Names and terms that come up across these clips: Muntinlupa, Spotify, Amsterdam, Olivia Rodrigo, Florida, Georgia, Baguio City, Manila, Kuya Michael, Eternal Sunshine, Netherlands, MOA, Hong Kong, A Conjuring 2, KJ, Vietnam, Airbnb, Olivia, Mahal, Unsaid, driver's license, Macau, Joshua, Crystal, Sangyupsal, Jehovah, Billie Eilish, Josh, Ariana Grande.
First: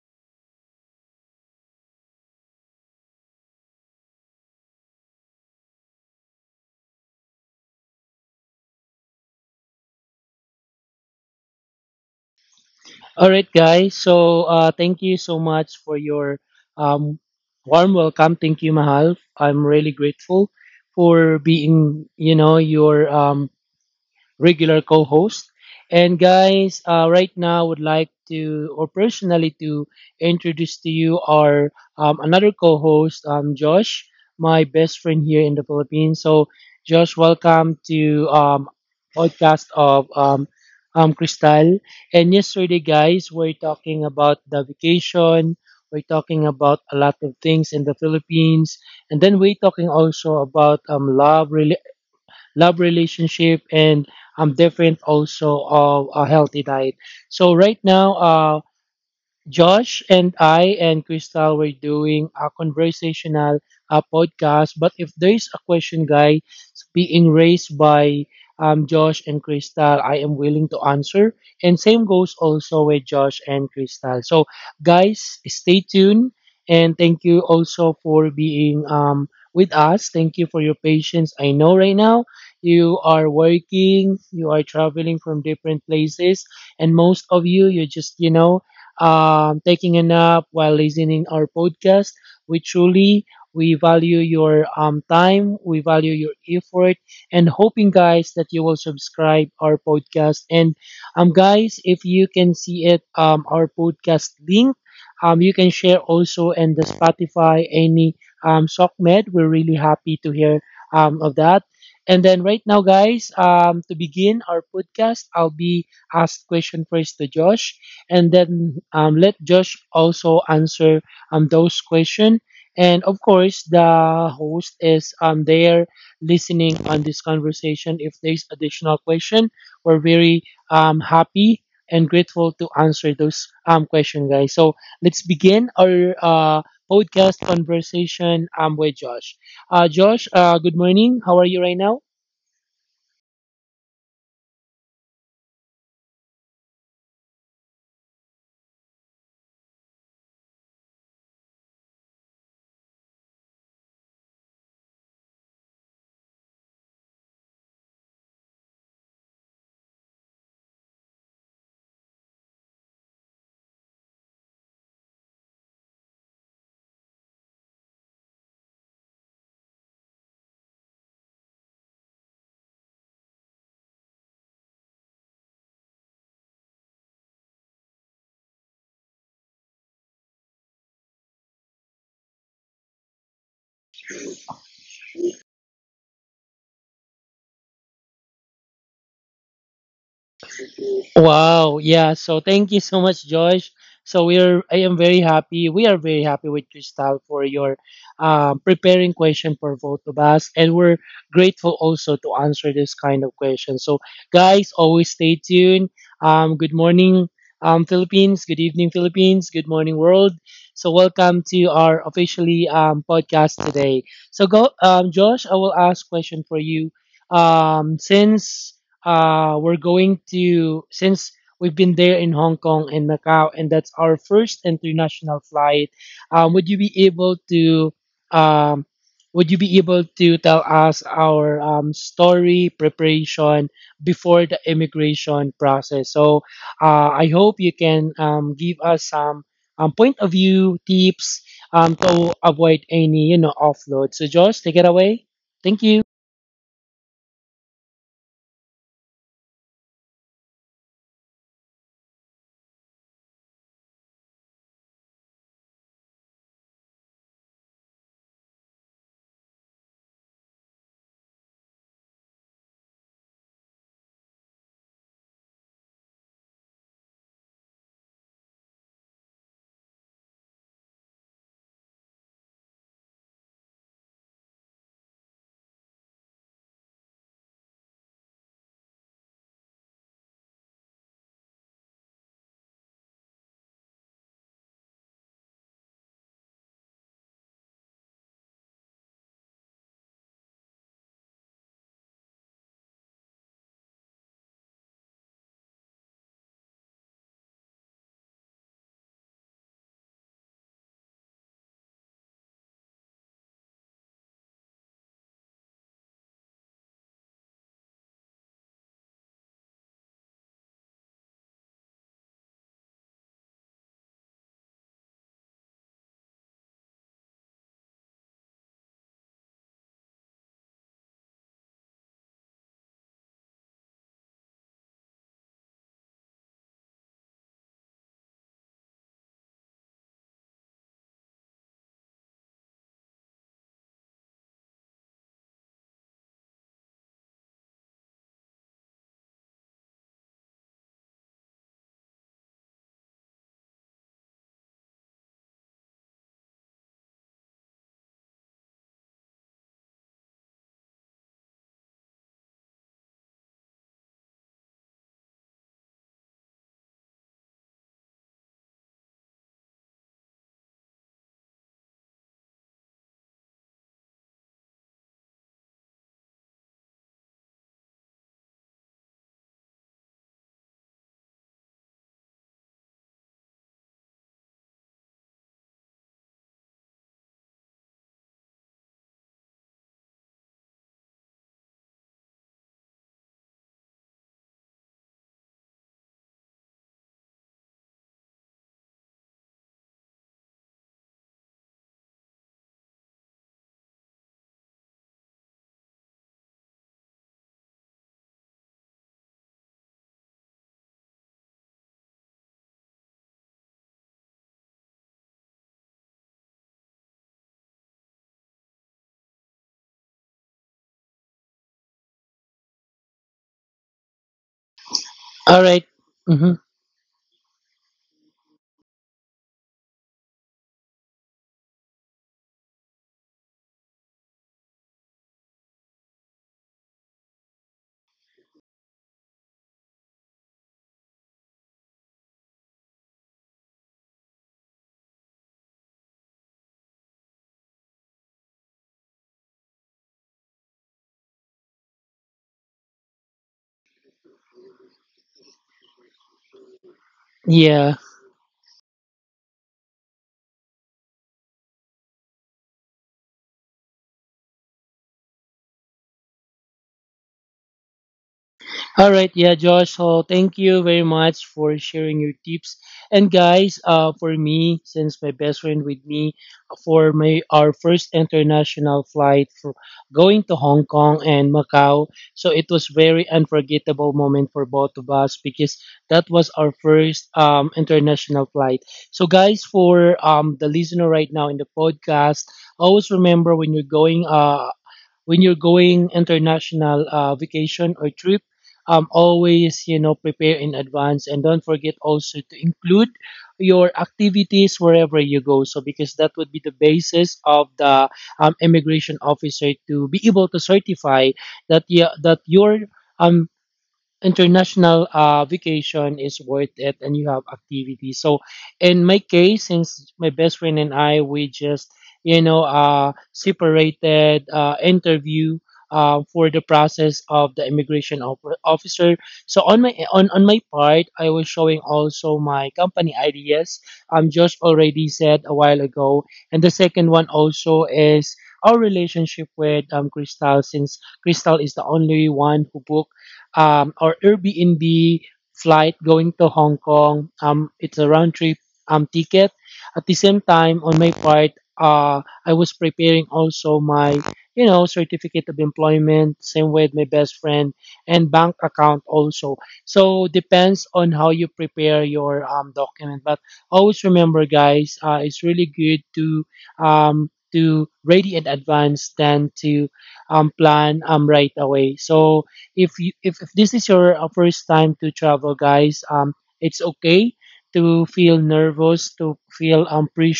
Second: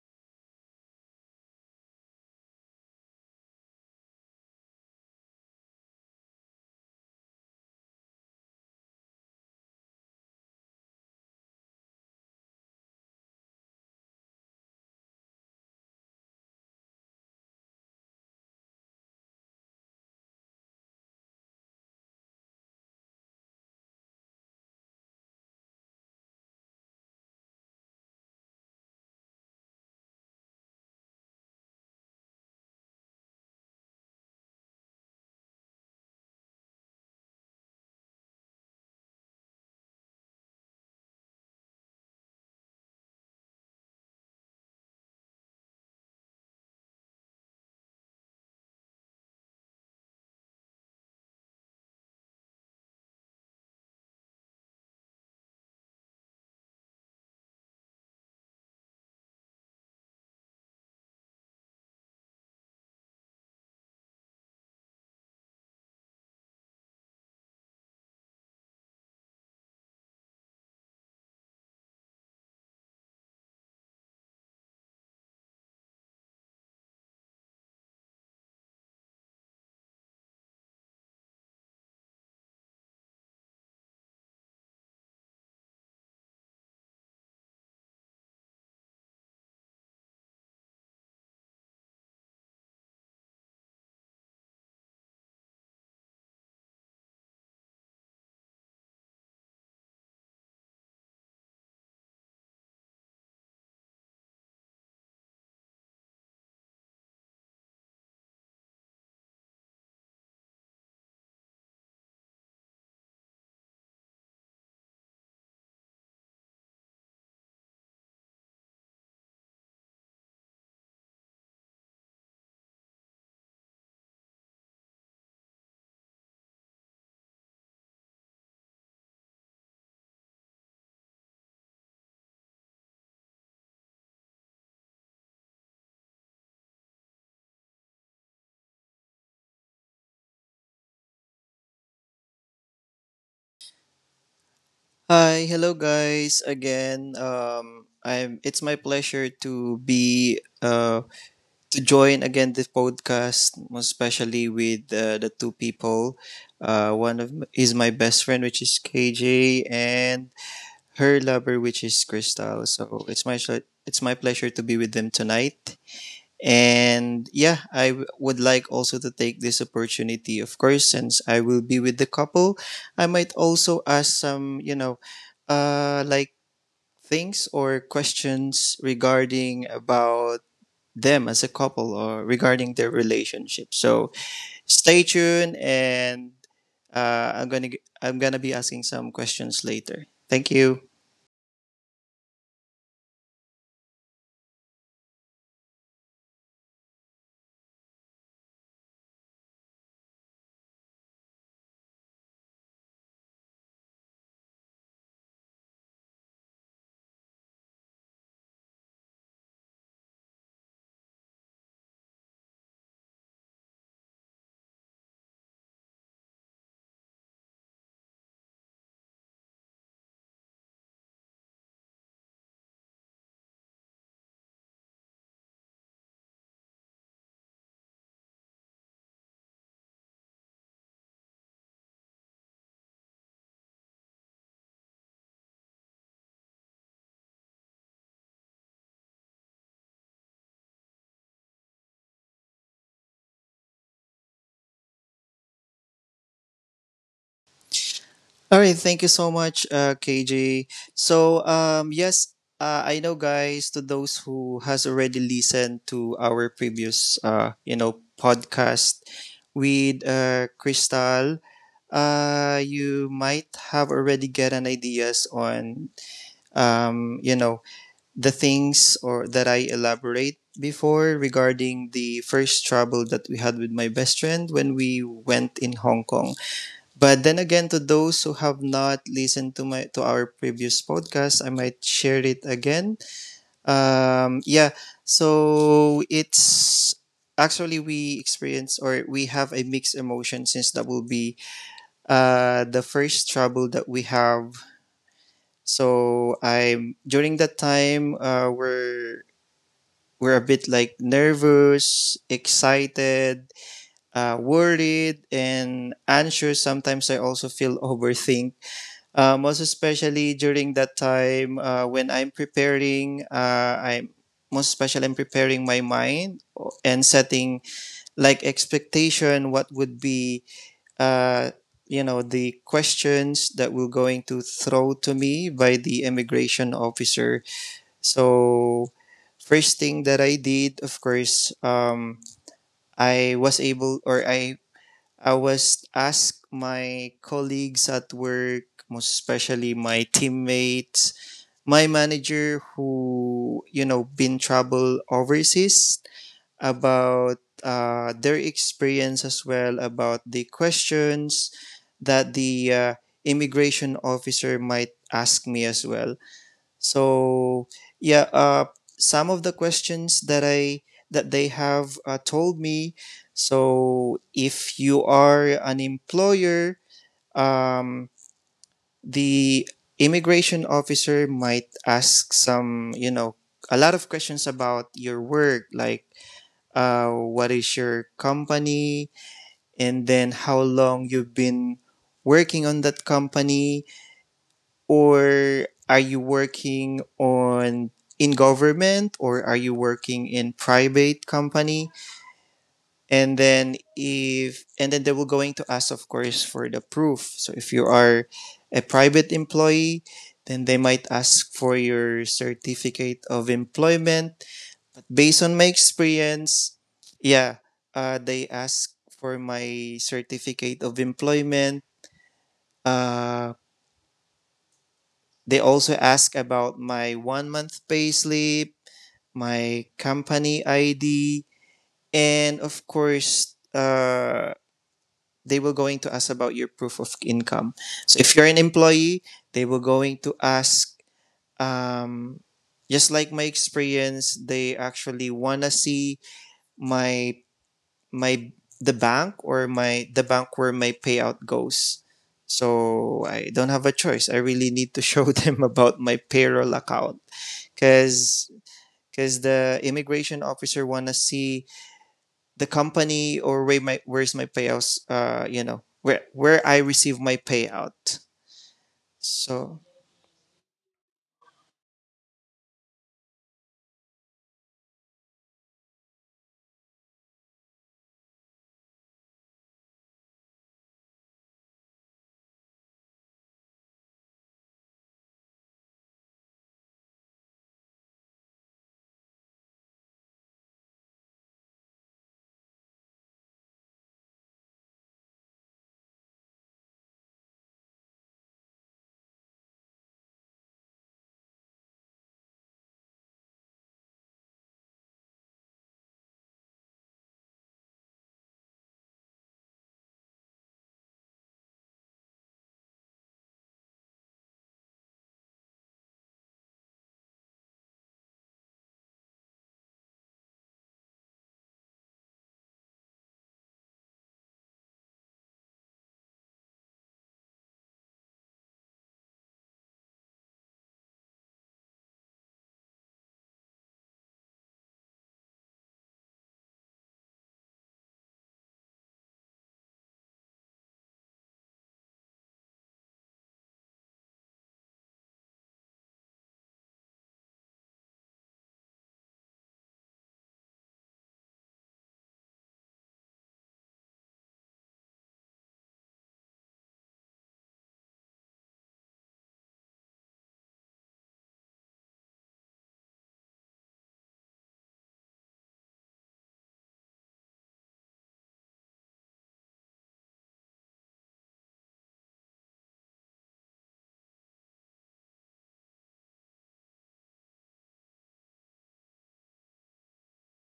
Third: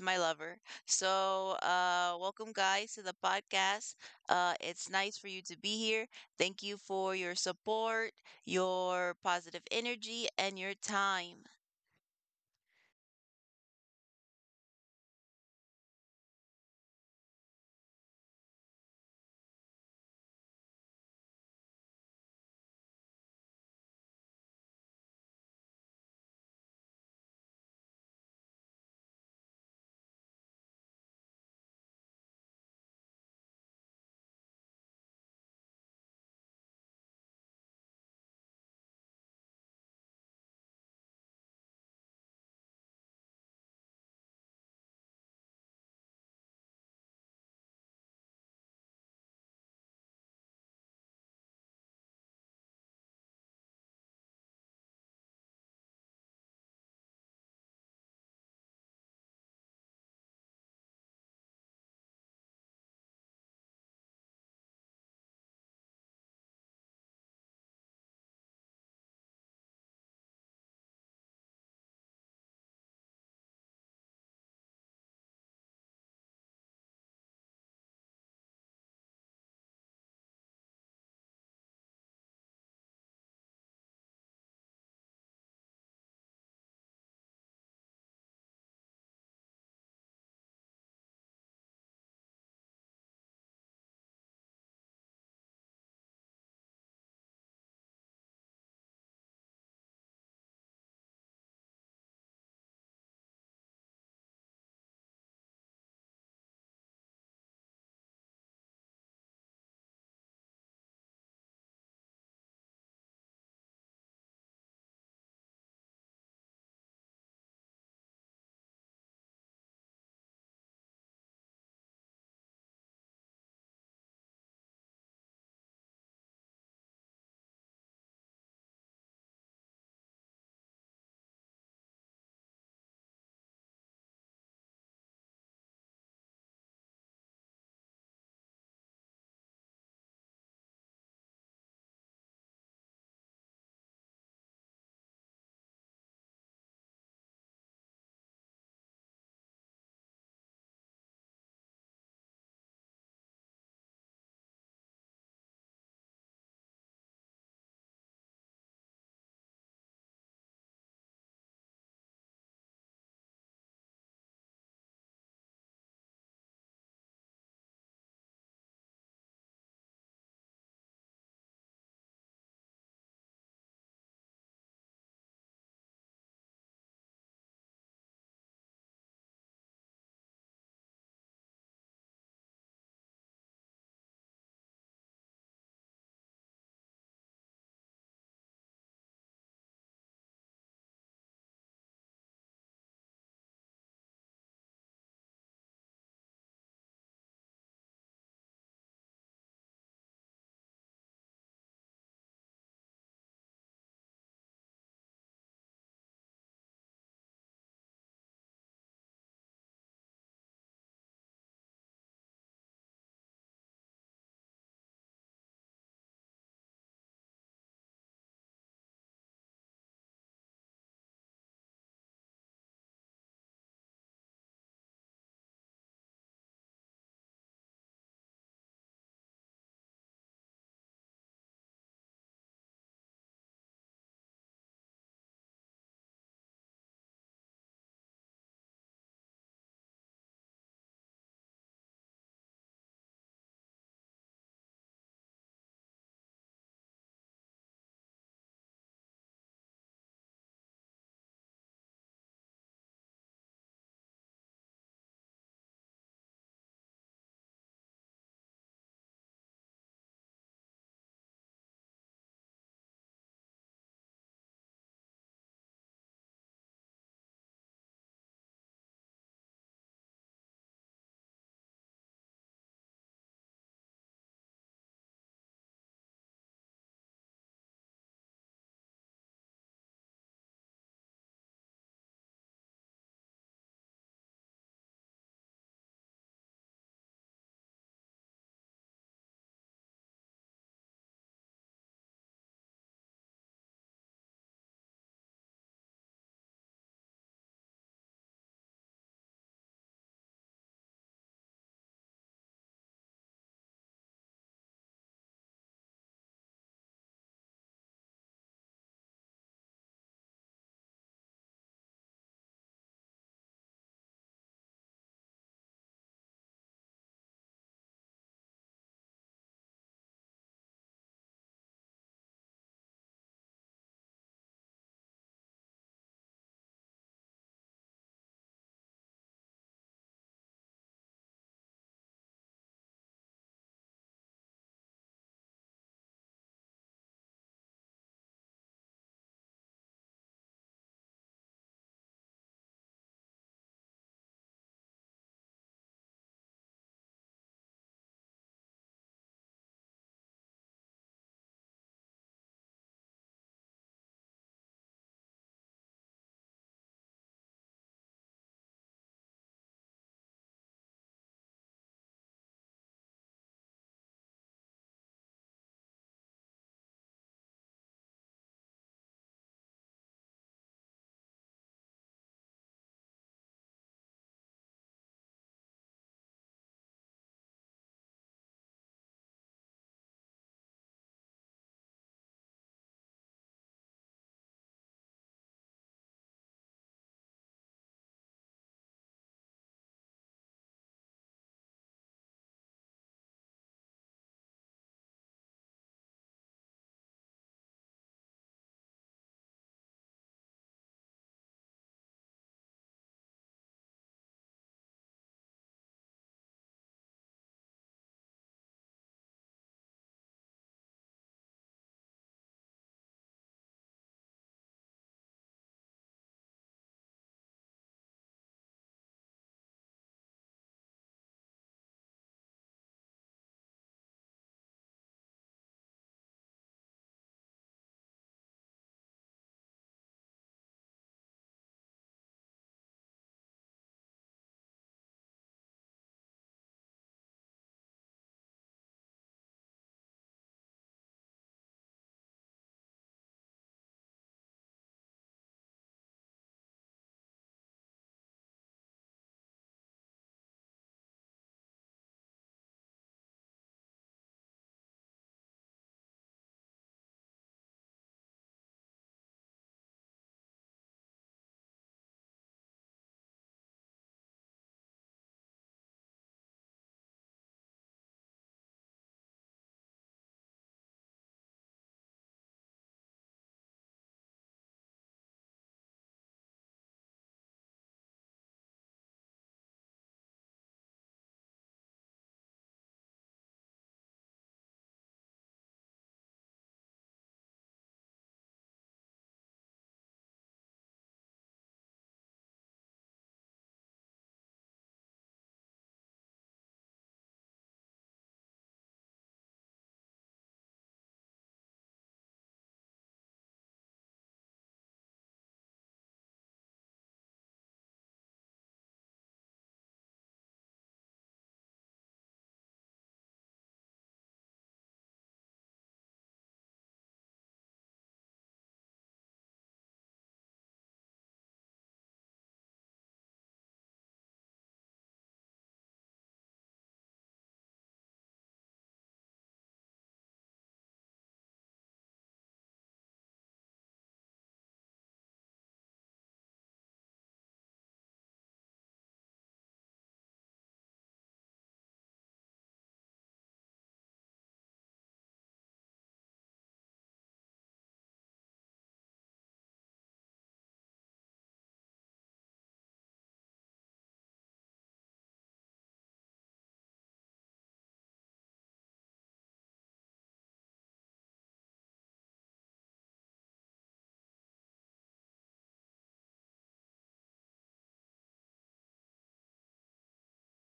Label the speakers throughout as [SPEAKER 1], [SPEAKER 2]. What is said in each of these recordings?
[SPEAKER 1] my lover. So welcome guys to the podcast. It's nice for you to be here. Thank you for your support, your positive energy, and your time.
[SPEAKER 2] All right, guys. So, thank you so much for your um, warm welcome. Thank you, Mahal. I'm really grateful for being, you know, your regular co-host. And guys, right now I would like to, or personally to introduce to you our another co-host, Josh, my best friend here in the Philippines. So, Josh, welcome to podcast of Crystal. And yesterday, guys, we're talking about the vacation. We're talking about a lot of things in the Philippines, and then we're talking also about love relationship, and I'm different also of a healthy diet. So right now, Josh and I and Crystal were doing a conversational podcast. But if there is a question, guys, being raised by Josh and Crystal, I am willing to answer. And same goes also with Josh and Crystal. So, guys, stay tuned. And thank you also for being with us. Thank you for your patience. I know right now you are working, you are traveling from different places, and most of you, you just, you know, taking a nap while listening our podcast. We truly we value your time, we value your effort, and hoping guys that you will subscribe our podcast. And guys, if you can see it, our podcast link. You can share also in the Spotify any SOCMED. We're really happy to hear of that. And then right now, guys, to begin our podcast, I'll be asked question first to Josh and then let Josh also answer those questions. And of course, the host is there listening on this conversation. If there's additional question, we're very happy and grateful to answer those questions, guys. So let's begin our podcast conversation with Josh. Josh, good morning. How are you right now?
[SPEAKER 3] Hi, hello guys again. I'm. It's my pleasure to be to join again this podcast, most especially with the two people. Is my best friend, which is KJ, and her lover, which is Crystal. So it's my pleasure to be with them tonight. And yeah, would like also to take this opportunity, of course, since I will be with the couple. I might also ask some, you know, like things or questions regarding about them as a couple or regarding their relationship. So stay tuned, and I'm gonna be asking some questions later. Thank you.
[SPEAKER 2] Wow. Yeah. So thank you so much, Josh. So we are. I am very happy. We are very happy with Crystal for your preparing question for both of us, and we're grateful also to answer this kind of question. So guys, always stay tuned. Good morning, Philippines. Good evening, Philippines. Good morning, world. So welcome to our officially podcast today. So go, Josh. I will ask question for you. Since we're going to since we've been there in Hong Kong and Macau, and that's our first international flight. Um, would you be able to um, would you be able to tell us our story preparation before the immigration process? So I hope you can give us some point of view tips to avoid any, you know, offload. So Josh, take it away. Thank you.
[SPEAKER 3] All right, thank you so much, KJ. So, um, yes, I know, guys, to those who has already listened to our previous, podcast with Crystal, you might have already get an ideas on, um, you know, the things or that I elaborate before regarding the first trouble that we had with my best friend when we went in Hong Kong. But then again, to those who have not listened to my to our previous podcast, I might share it again. Yeah, so it's actually we experience or we have a mixed emotion since that will be the first trouble that we have. So I'm during that time we're a bit like nervous, excited, worried, and anxious. Sometimes I also feel overthink. Most especially during that time when I'm preparing, I'm most especially I'm preparing my and setting like expectation what would be uh, the questions that were going to throw to me by the immigration officer. So first thing that I did, of course, I was able or I was asked my colleagues at work, most especially my teammates, my manager who, you know, been travel overseas about their experience as well about the questions that the immigration officer might ask me as well. So yeah, some of the questions that they have told me. So if you are an employer, um, the immigration officer might ask some, you know, a lot of questions about your work, like what is your company, and then how long you've been working on that company or are you working on in government or are you working in private company. And then if and then they will going to ask, of course, for the proof. So if you are a private employee, then they might ask for your certificate of employment. Based on my experience, yeah, they ask for my certificate of employment. uh, They
[SPEAKER 2] All
[SPEAKER 3] also
[SPEAKER 2] right.
[SPEAKER 3] ask about
[SPEAKER 2] Mm-hmm.
[SPEAKER 3] my one month payslip, my company ID, and of course, they will going to ask about your proof of income. So if you're an employee, they will going to ask. Um, just like my experience, they actually wanna see my my the bank where my payout goes. So I don't have a choice. I really need to show them about my payroll account
[SPEAKER 2] Yeah.
[SPEAKER 3] because the immigration officer wanna see the company or where my where's my payouts you know where I receive my payout.
[SPEAKER 2] All right,
[SPEAKER 3] So
[SPEAKER 2] yeah, Josh. So thank you very much for sharing your tips. And guys, for me, since my best friend with me for my our first international flight for going to Hong Kong and Macau, so it was very unforgettable moment for both of us because that was our first international flight. So guys, for the listener right now in the podcast, always remember when you're going international vacation or trip, always, you know, prepare in advance and don't forget also to include your activities wherever you go. So because that would be the basis of the immigration officer to be able to certify that, yeah, that your um international vacation is worth it and you have activities. So in my case, since my best friend and I, we just, you know, separated interview for the process of the officer. So on my part, I was showing also my company ideas, just already said a while ago, and the second one also is our relationship with Crystal, since Crystal is the only one who booked or Airbnb flight going to Hong Kong. It's a round trip ticket. At the same time, on my part, I was preparing also my, you know, certificate of employment. Same with my best friend, and bank account also. So depends on how you prepare your document. But always remember, guys, it's really good to ready in advance than to plan right away. So if this is your first time to travel, guys, it's okay to feel nervous, to feel pre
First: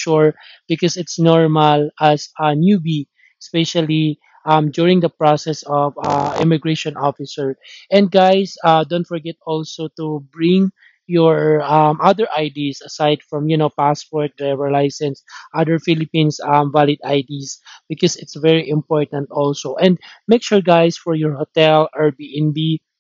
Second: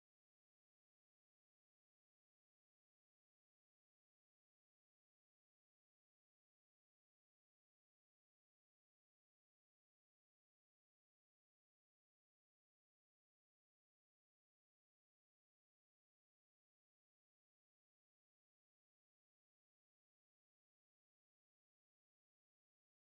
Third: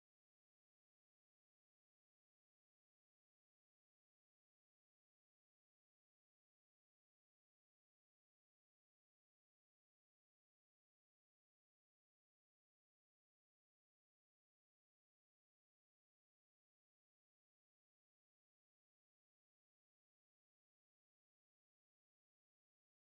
[SPEAKER 2] because it's normal as a newbie, especially during the process of immigration officer. And guys, don't forget also to bring your other IDs aside from, you know, passport, driver license, other Philippines valid IDs, because it's very important also. And make sure, guys, for your hotel Airbnb,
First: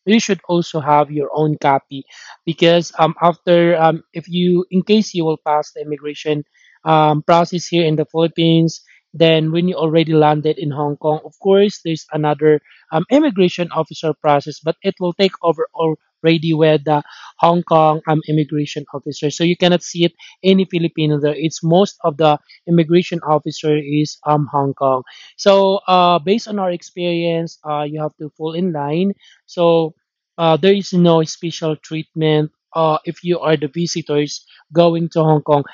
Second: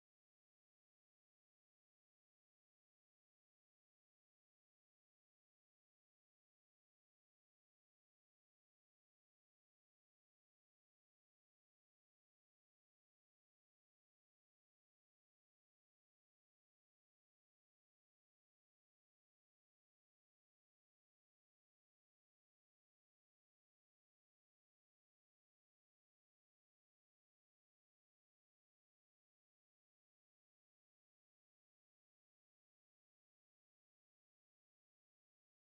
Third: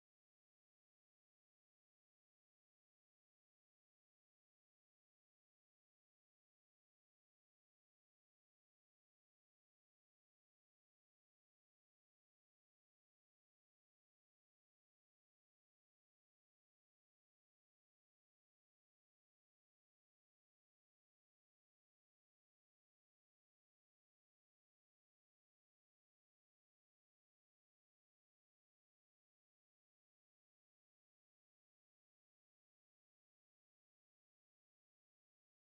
[SPEAKER 2] you should also have your own copy, because after if you, in case you will pass the immigration process here in the Philippines, then when you already landed in Hong Kong, of course, there's another immigration officer process, but it will take over already with the Hong Kong immigration officer. So you cannot see it any Filipino there. It's most of the immigration officer is Hong Kong. So, based on our experience, you have to fall in line. So, there is no special treatment if you are the visitors going to Hong Kong,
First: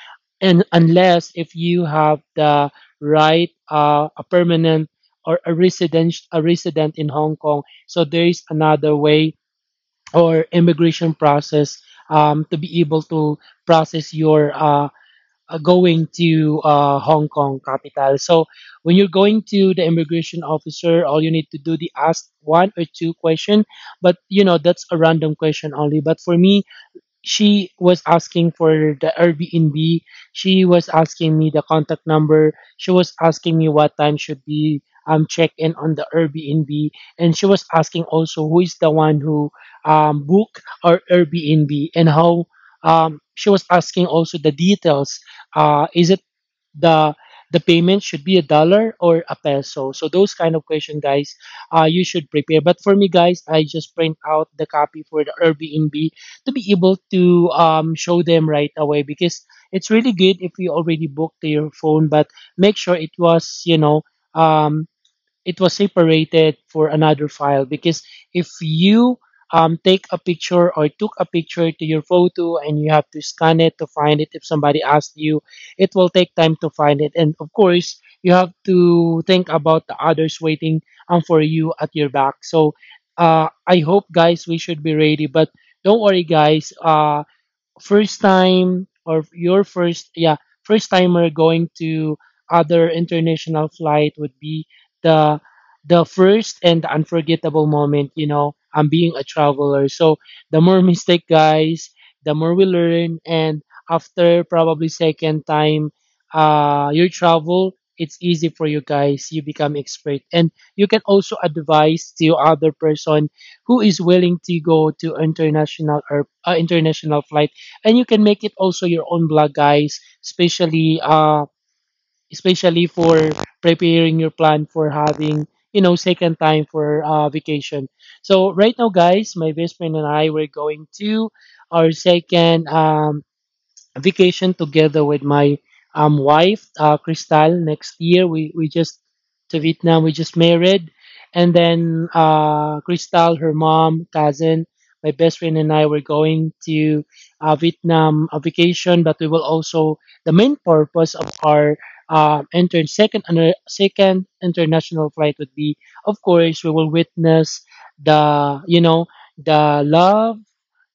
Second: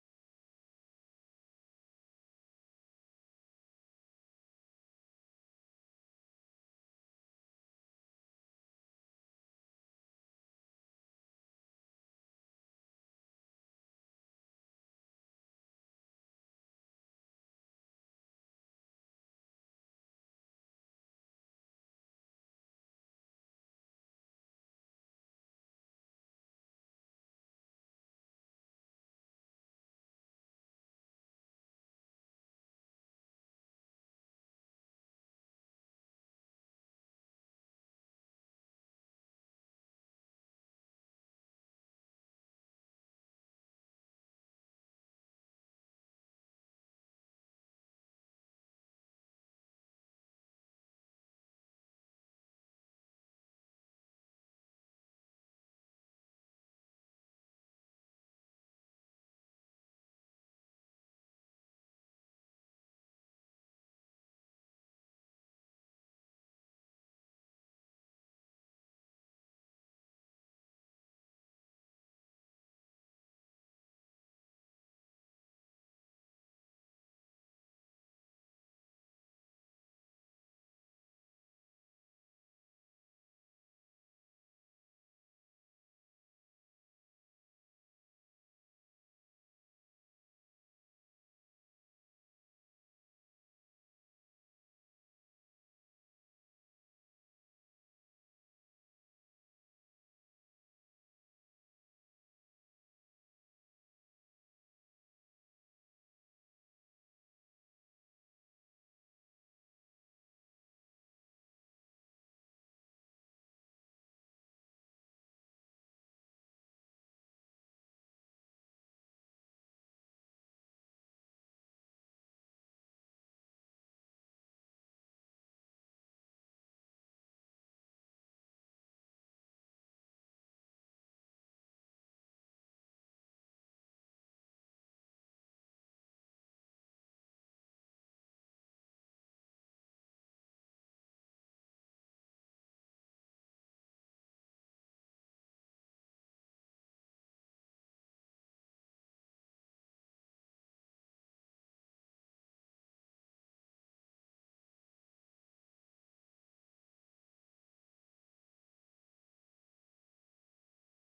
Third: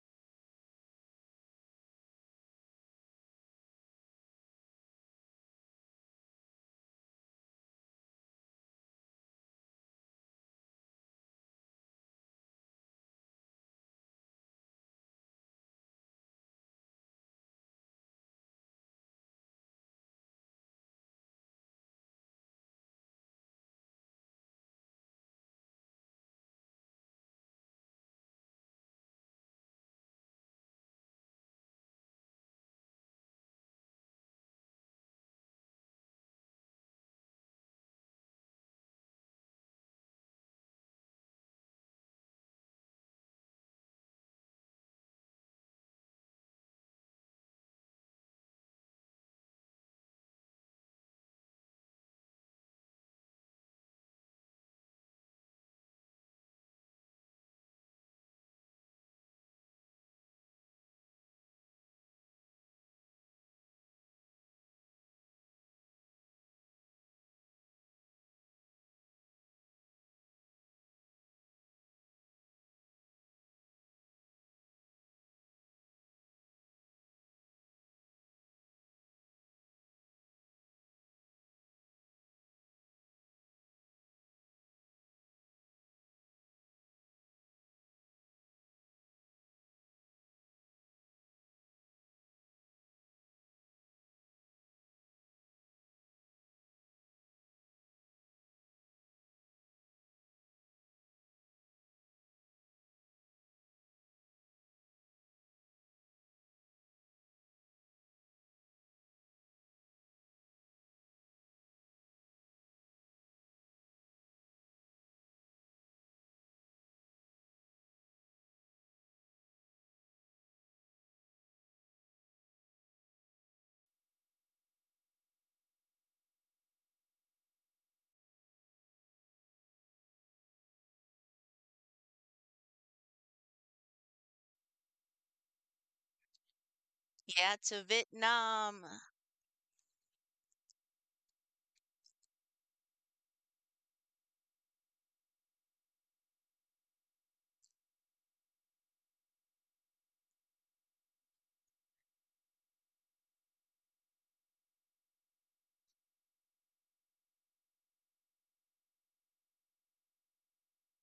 [SPEAKER 2] and unless if you have the right a permanent or a resident in Hong Kong. So there is another way or immigration process to be able to process your going to Hong Kong capital. So when you're going to the immigration officer, all you need to do the ask one or two question, but you know that's a random question only. But for me, she was asking for the Airbnb. She was asking me the contact number. She was asking me what time should be check in on the Airbnb, and she was asking also who is the one who book our Airbnb, and how she was asking also the details. Is it the the payment should be a dollar or a peso? So those kind of question, guys, you should prepare. But for me, guys, I just print out the copy for the Airbnb to be able to show them right away, because it's really good if you already booked to your phone, but make sure it was, you know, um, it was separated for another file. Because if you take a picture or took a picture to your photo, and you have to scan it to find it if somebody asks you, it will take time to find it. And of course, you have to think about the others waiting for you at your back. So I hope, guys, we should be ready. But don't worry, guys, first time or your first yeah first timer going to other international flight would be the the first and the unforgettable moment. You know, I'm being a traveler, so the more mistake, guys, the more we learn. And after probably second time, your travel, it's easy for you, guys. You become expert and you can also advise to other person who is willing to go to international or international flight. And you can make it also your own blog, guys, especially for preparing your plan for having, you know, second time for vacation. So right now, guys, my best friend and I, we're going to our second vacation together with my wife,
[SPEAKER 1] Yeah,
[SPEAKER 2] Crystal,
[SPEAKER 1] to
[SPEAKER 2] next year. We
[SPEAKER 1] Vietnam.
[SPEAKER 2] just to Vietnam, we just married. And then Crystal, her mom, cousin, my best friend, and I were going to Vietnam a vacation. But we will also, the main purpose of our second international flight would be, of course, we will witness the, you know, the love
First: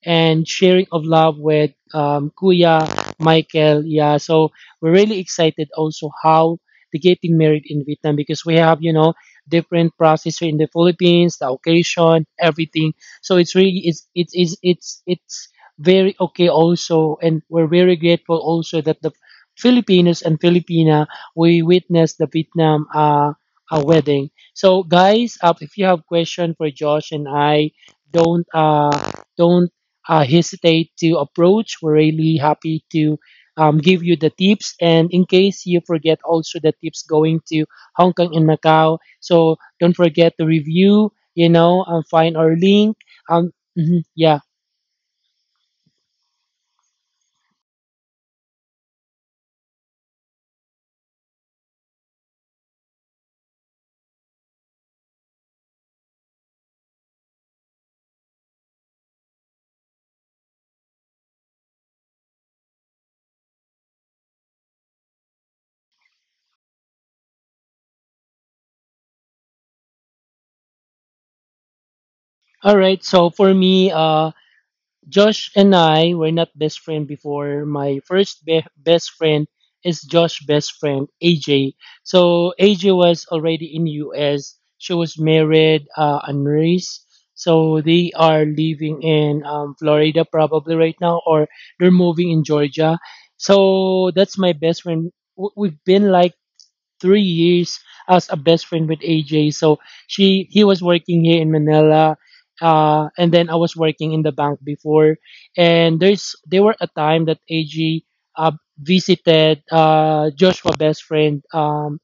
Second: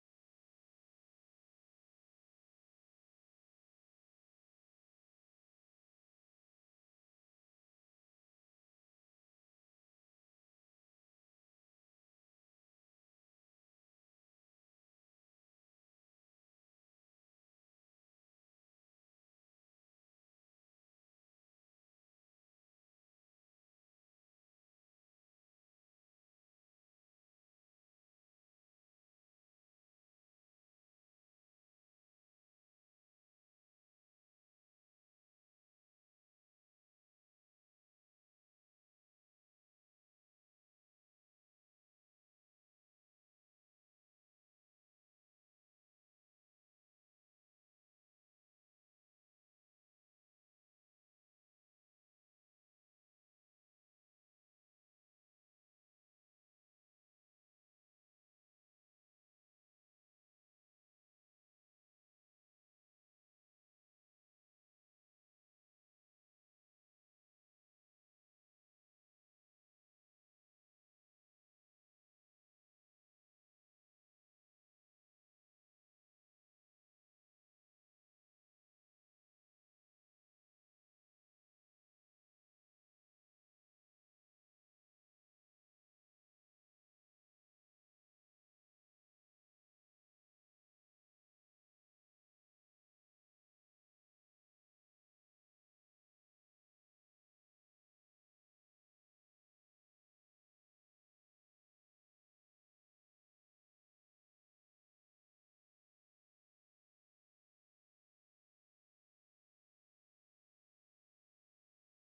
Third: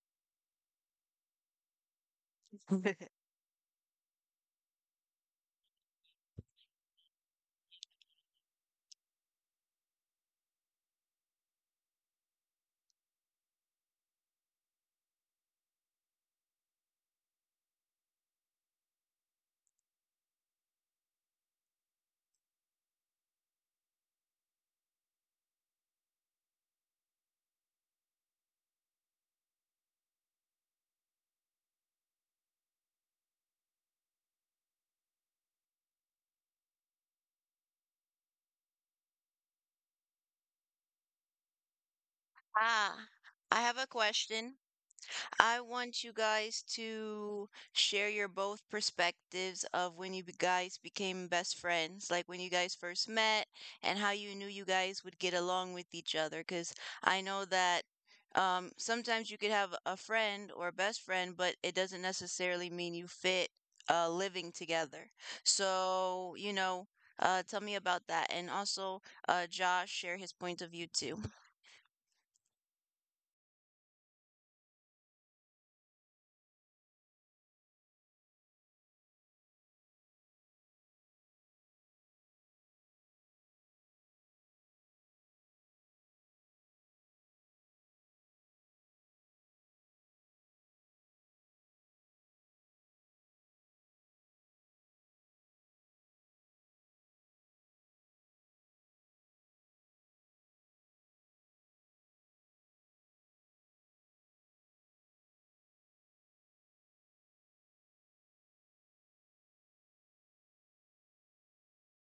[SPEAKER 2] and sharing of love with Kuya Michael. Yeah, so we're really excited also how the getting married in Vietnam, because we have, you know, different process here in the Philippines, the occasion, everything. So it's really it's very okay also. And we're very grateful also that the Filipinos and Filipina we witnessed the Vietnam a wedding. So guys, if you have question for Josh and I, don't uh, don't hesitate to approach. We're really happy to give you the tips. And in case you forget, also the tips going to Hong Kong and Macau. So don't forget to review, you know, and find our link.
[SPEAKER 1] Ah,
[SPEAKER 2] Um,
[SPEAKER 1] I have a
[SPEAKER 2] mhm, yeah.
[SPEAKER 1] question. I want you guys to share your both perspectives of when you guys became best friends, like when you guys first met and how you knew you guys would get along with each other. Because I know that sometimes you could have a friend or a best friend, but it doesn't necessarily mean you fit living together. So, you know, tell me about that. And also, Josh, share his point of view too.
[SPEAKER 2] All right. So for me, Josh and I were not best friend before. My best friend is Josh's best friend, AJ. So AJ was already in US. She was married and raised. So they are living in Florida probably right now, or they're moving in Georgia. So that's my best friend. We've been like 3 years as a best friend with AJ. So she he was working here in Manila, and then I was working in the bank before. And there were a time that AJ uh, visited Joshua best friend.